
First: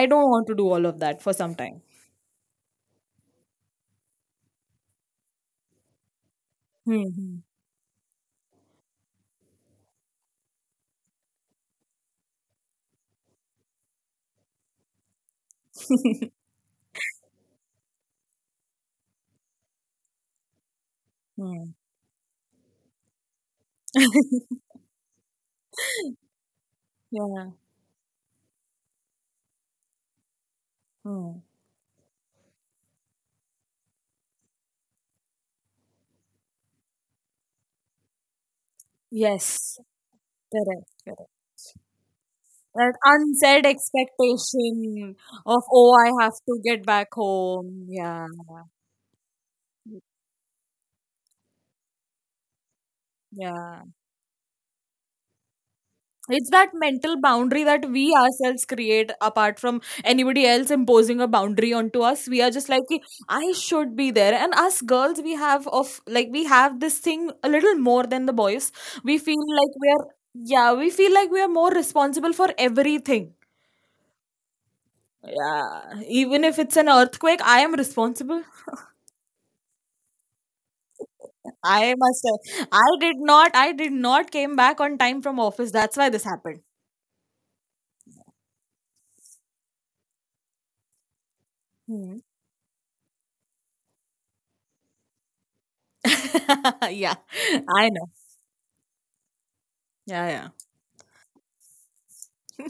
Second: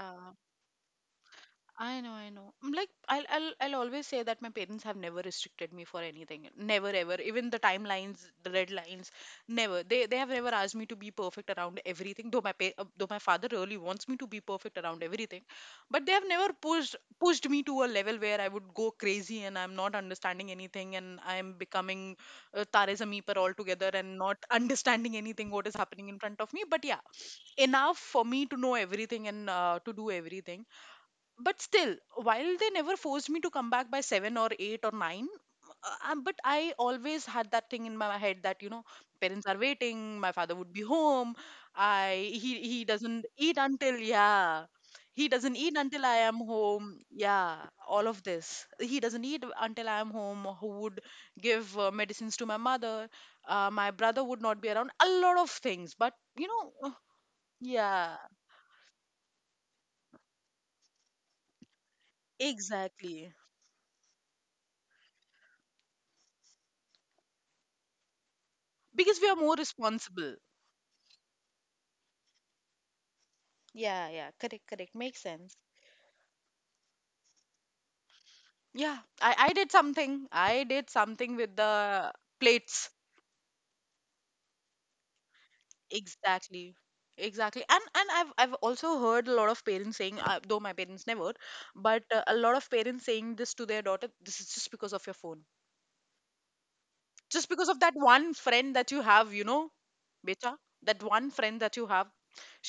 Speaker 1: I don't want to do all of that for some time.
Speaker 2: I know, I know. I'm like I'll always say that my parents have never restricted me for anything. Never ever.
Speaker 1: Hmm.
Speaker 2: Even the timelines, the red lines, never. They have never asked me to be perfect around everything. Though my father really wants me to be perfect around everything, but they have never pushed me to a level where I would go crazy and I'm not understanding anything, and I'm
Speaker 1: Hmm.
Speaker 2: becoming Tare Zameen Par altogether and not understanding anything what is happening in front of me. But yeah,
Speaker 1: yeah.
Speaker 2: enough for me to know everything, and to do everything.
Speaker 1: Hmm.
Speaker 2: But still, while they never forced me to come back by 7 or 8 or 9 but I always had that thing in my head that, you know, parents are
Speaker 1: Yes.
Speaker 2: waiting. My father would be
Speaker 1: Correct, correct.
Speaker 2: home. I he
Speaker 1: That
Speaker 2: doesn't eat
Speaker 1: unsaid
Speaker 2: until, yeah,
Speaker 1: expectation
Speaker 2: he doesn't
Speaker 1: of,
Speaker 2: eat
Speaker 1: oh,
Speaker 2: until I
Speaker 1: I have
Speaker 2: am
Speaker 1: to get
Speaker 2: home.
Speaker 1: back
Speaker 2: Yeah.
Speaker 1: home.
Speaker 2: All of
Speaker 1: Yeah.
Speaker 2: this. He doesn't eat until I am home. Who would give medicines to my mother?
Speaker 1: Yeah,
Speaker 2: My brother would not be around a lot of things, but you
Speaker 1: it's that
Speaker 2: know,
Speaker 1: mental boundary that we
Speaker 2: yeah,
Speaker 1: ourselves create apart from anybody else imposing a boundary onto us. We are just like, "Ki,
Speaker 2: exactly.
Speaker 1: I should be there." And us girls, we have of like we have this thing a little more than the boys. We
Speaker 2: Because we are
Speaker 1: feel
Speaker 2: more
Speaker 1: like we are,
Speaker 2: responsible.
Speaker 1: yeah, we feel like we are more responsible for everything.
Speaker 2: Yeah, yeah, correct, correct. Makes sense.
Speaker 1: Yeah, even if it's an earthquake I am responsible.
Speaker 2: Yeah, I did something. I did something with
Speaker 1: I
Speaker 2: the
Speaker 1: must have i
Speaker 2: plates.
Speaker 1: did not i did not came back on time from office, that's why this happened.
Speaker 2: Exactly. Exactly. And I've also heard a lot of parents saying, though my parents never, but
Speaker 1: Hmm.
Speaker 2: a lot of parents saying this to their daughter, this is just because of your phone.
Speaker 1: Yeah,
Speaker 2: Just because of
Speaker 1: I
Speaker 2: that
Speaker 1: know.
Speaker 2: one friend that you have, you know,
Speaker 1: Yeah, yeah.
Speaker 2: beta, that one friend that you have,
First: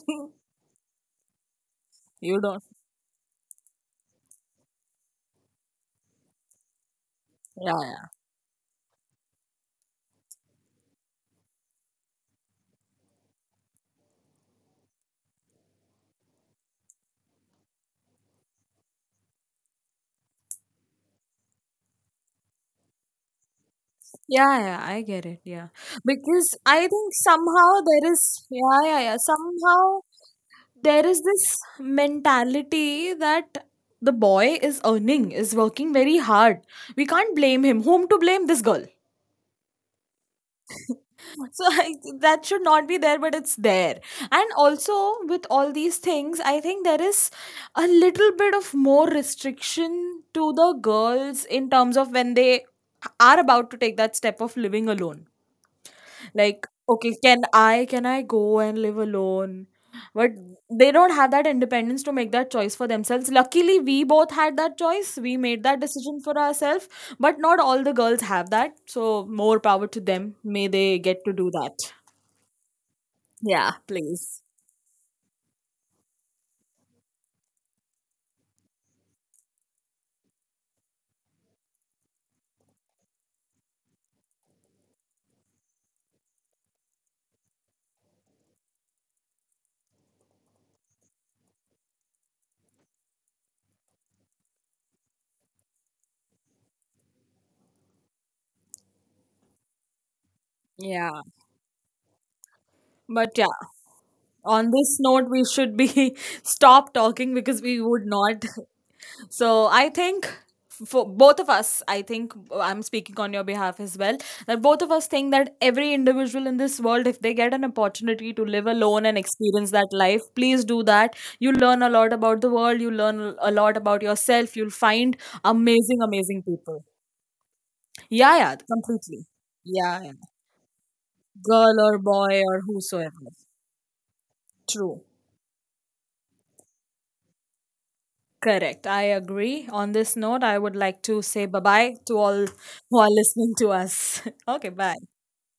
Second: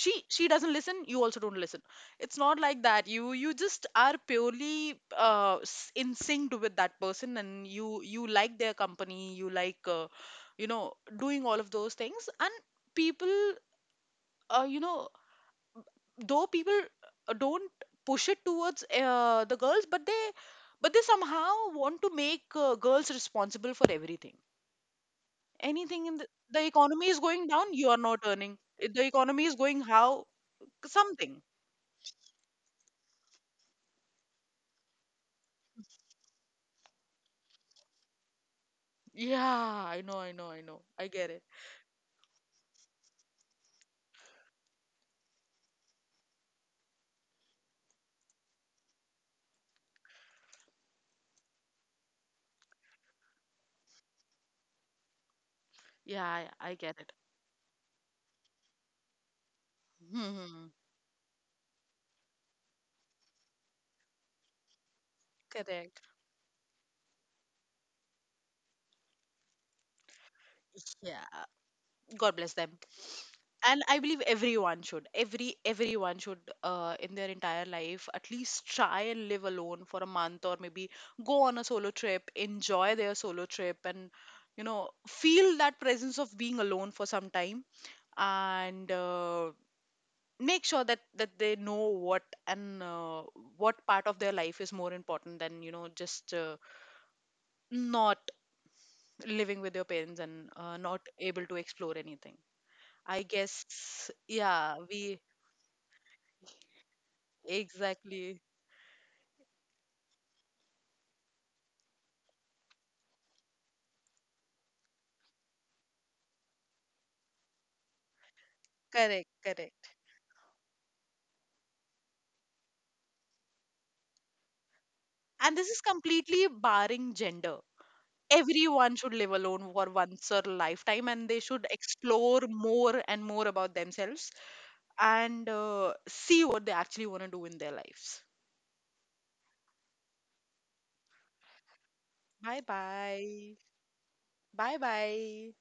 Speaker 2: she doesn't listen, you also don't listen. It's
Speaker 1: You
Speaker 2: not
Speaker 1: don't.
Speaker 2: like that. You just are purely in sync with that person and
Speaker 1: Yeah,
Speaker 2: you
Speaker 1: yeah,
Speaker 2: you like their company, you like, you know, doing all of those things. And people, you know, though people, don't push it towards, the girls, but they, but they somehow want to make, girls responsible for everything.
Speaker 1: yeah, yeah. I get it. Yeah,
Speaker 2: Anything in the,
Speaker 1: because
Speaker 2: the
Speaker 1: I
Speaker 2: economy
Speaker 1: think
Speaker 2: is going down,
Speaker 1: somehow
Speaker 2: you are
Speaker 1: there
Speaker 2: not
Speaker 1: is,
Speaker 2: earning.
Speaker 1: yeah,
Speaker 2: If
Speaker 1: yeah,
Speaker 2: the
Speaker 1: yeah.
Speaker 2: economy is going
Speaker 1: Somehow
Speaker 2: how,
Speaker 1: there is
Speaker 2: something.
Speaker 1: this mentality that the boy is earning, is working very hard. We can't blame him. Whom to blame? This girl.
Speaker 2: Yeah, I know, I get it.
Speaker 1: So I, that should not be there, but it's there. And also with all these things, I think there is a little bit of more restriction to the girls in terms of when they are about to take that step of living alone.
Speaker 2: Yeah, i,
Speaker 1: Like,
Speaker 2: I get
Speaker 1: okay,
Speaker 2: it.
Speaker 1: can I go and live alone? But
Speaker 2: Hmm.
Speaker 1: they don't have that independence to make that choice for themselves. Luckily, we both had that choice. We made that
Speaker 2: Correct.
Speaker 1: decision for ourselves, but not all the girls have that. So, more power to them. May they get
Speaker 2: Yeah,
Speaker 1: to do that.
Speaker 2: God bless them.
Speaker 1: Yeah,
Speaker 2: And I believe
Speaker 1: please.
Speaker 2: everyone should, everyone should, in their entire life, at least try and live alone for a month or maybe go on a solo trip, enjoy their solo trip, and you know, feel that presence of being alone for some time. And make sure that they know what, and what part of their life is more important than, you know, just, not living with your parents and, not
Speaker 1: Yeah.
Speaker 2: able to explore anything. I
Speaker 1: But yeah,
Speaker 2: guess,
Speaker 1: on
Speaker 2: yeah,
Speaker 1: this
Speaker 2: we,
Speaker 1: note, we should be stop talking because we would
Speaker 2: exactly.
Speaker 1: not. So I think for both of us, I think I'm speaking on your behalf as well, that both of us think that every individual in this world, if they get an opportunity to live alone and
Speaker 2: Correct,
Speaker 1: experience
Speaker 2: correct.
Speaker 1: that life, please do that. You learn a lot about the world, you learn a lot about yourself, you'll find
Speaker 2: And this is
Speaker 1: amazing, amazing
Speaker 2: completely
Speaker 1: people.
Speaker 2: barring gender.
Speaker 1: Yeah, yeah,
Speaker 2: Everyone should
Speaker 1: completely.
Speaker 2: live alone for
Speaker 1: Yeah, yeah.
Speaker 2: once or lifetime and they should
Speaker 1: Girl or
Speaker 2: explore
Speaker 1: boy or
Speaker 2: more
Speaker 1: whosoever.
Speaker 2: and more about themselves,
Speaker 1: True.
Speaker 2: and see what they actually want to do in their lives.
Speaker 1: Correct. I agree. On this note, I would like to say bye bye to all
Speaker 2: Bye
Speaker 1: who are
Speaker 2: bye.
Speaker 1: listening to us. Okay,
Speaker 2: Bye
Speaker 1: bye.
Speaker 2: bye.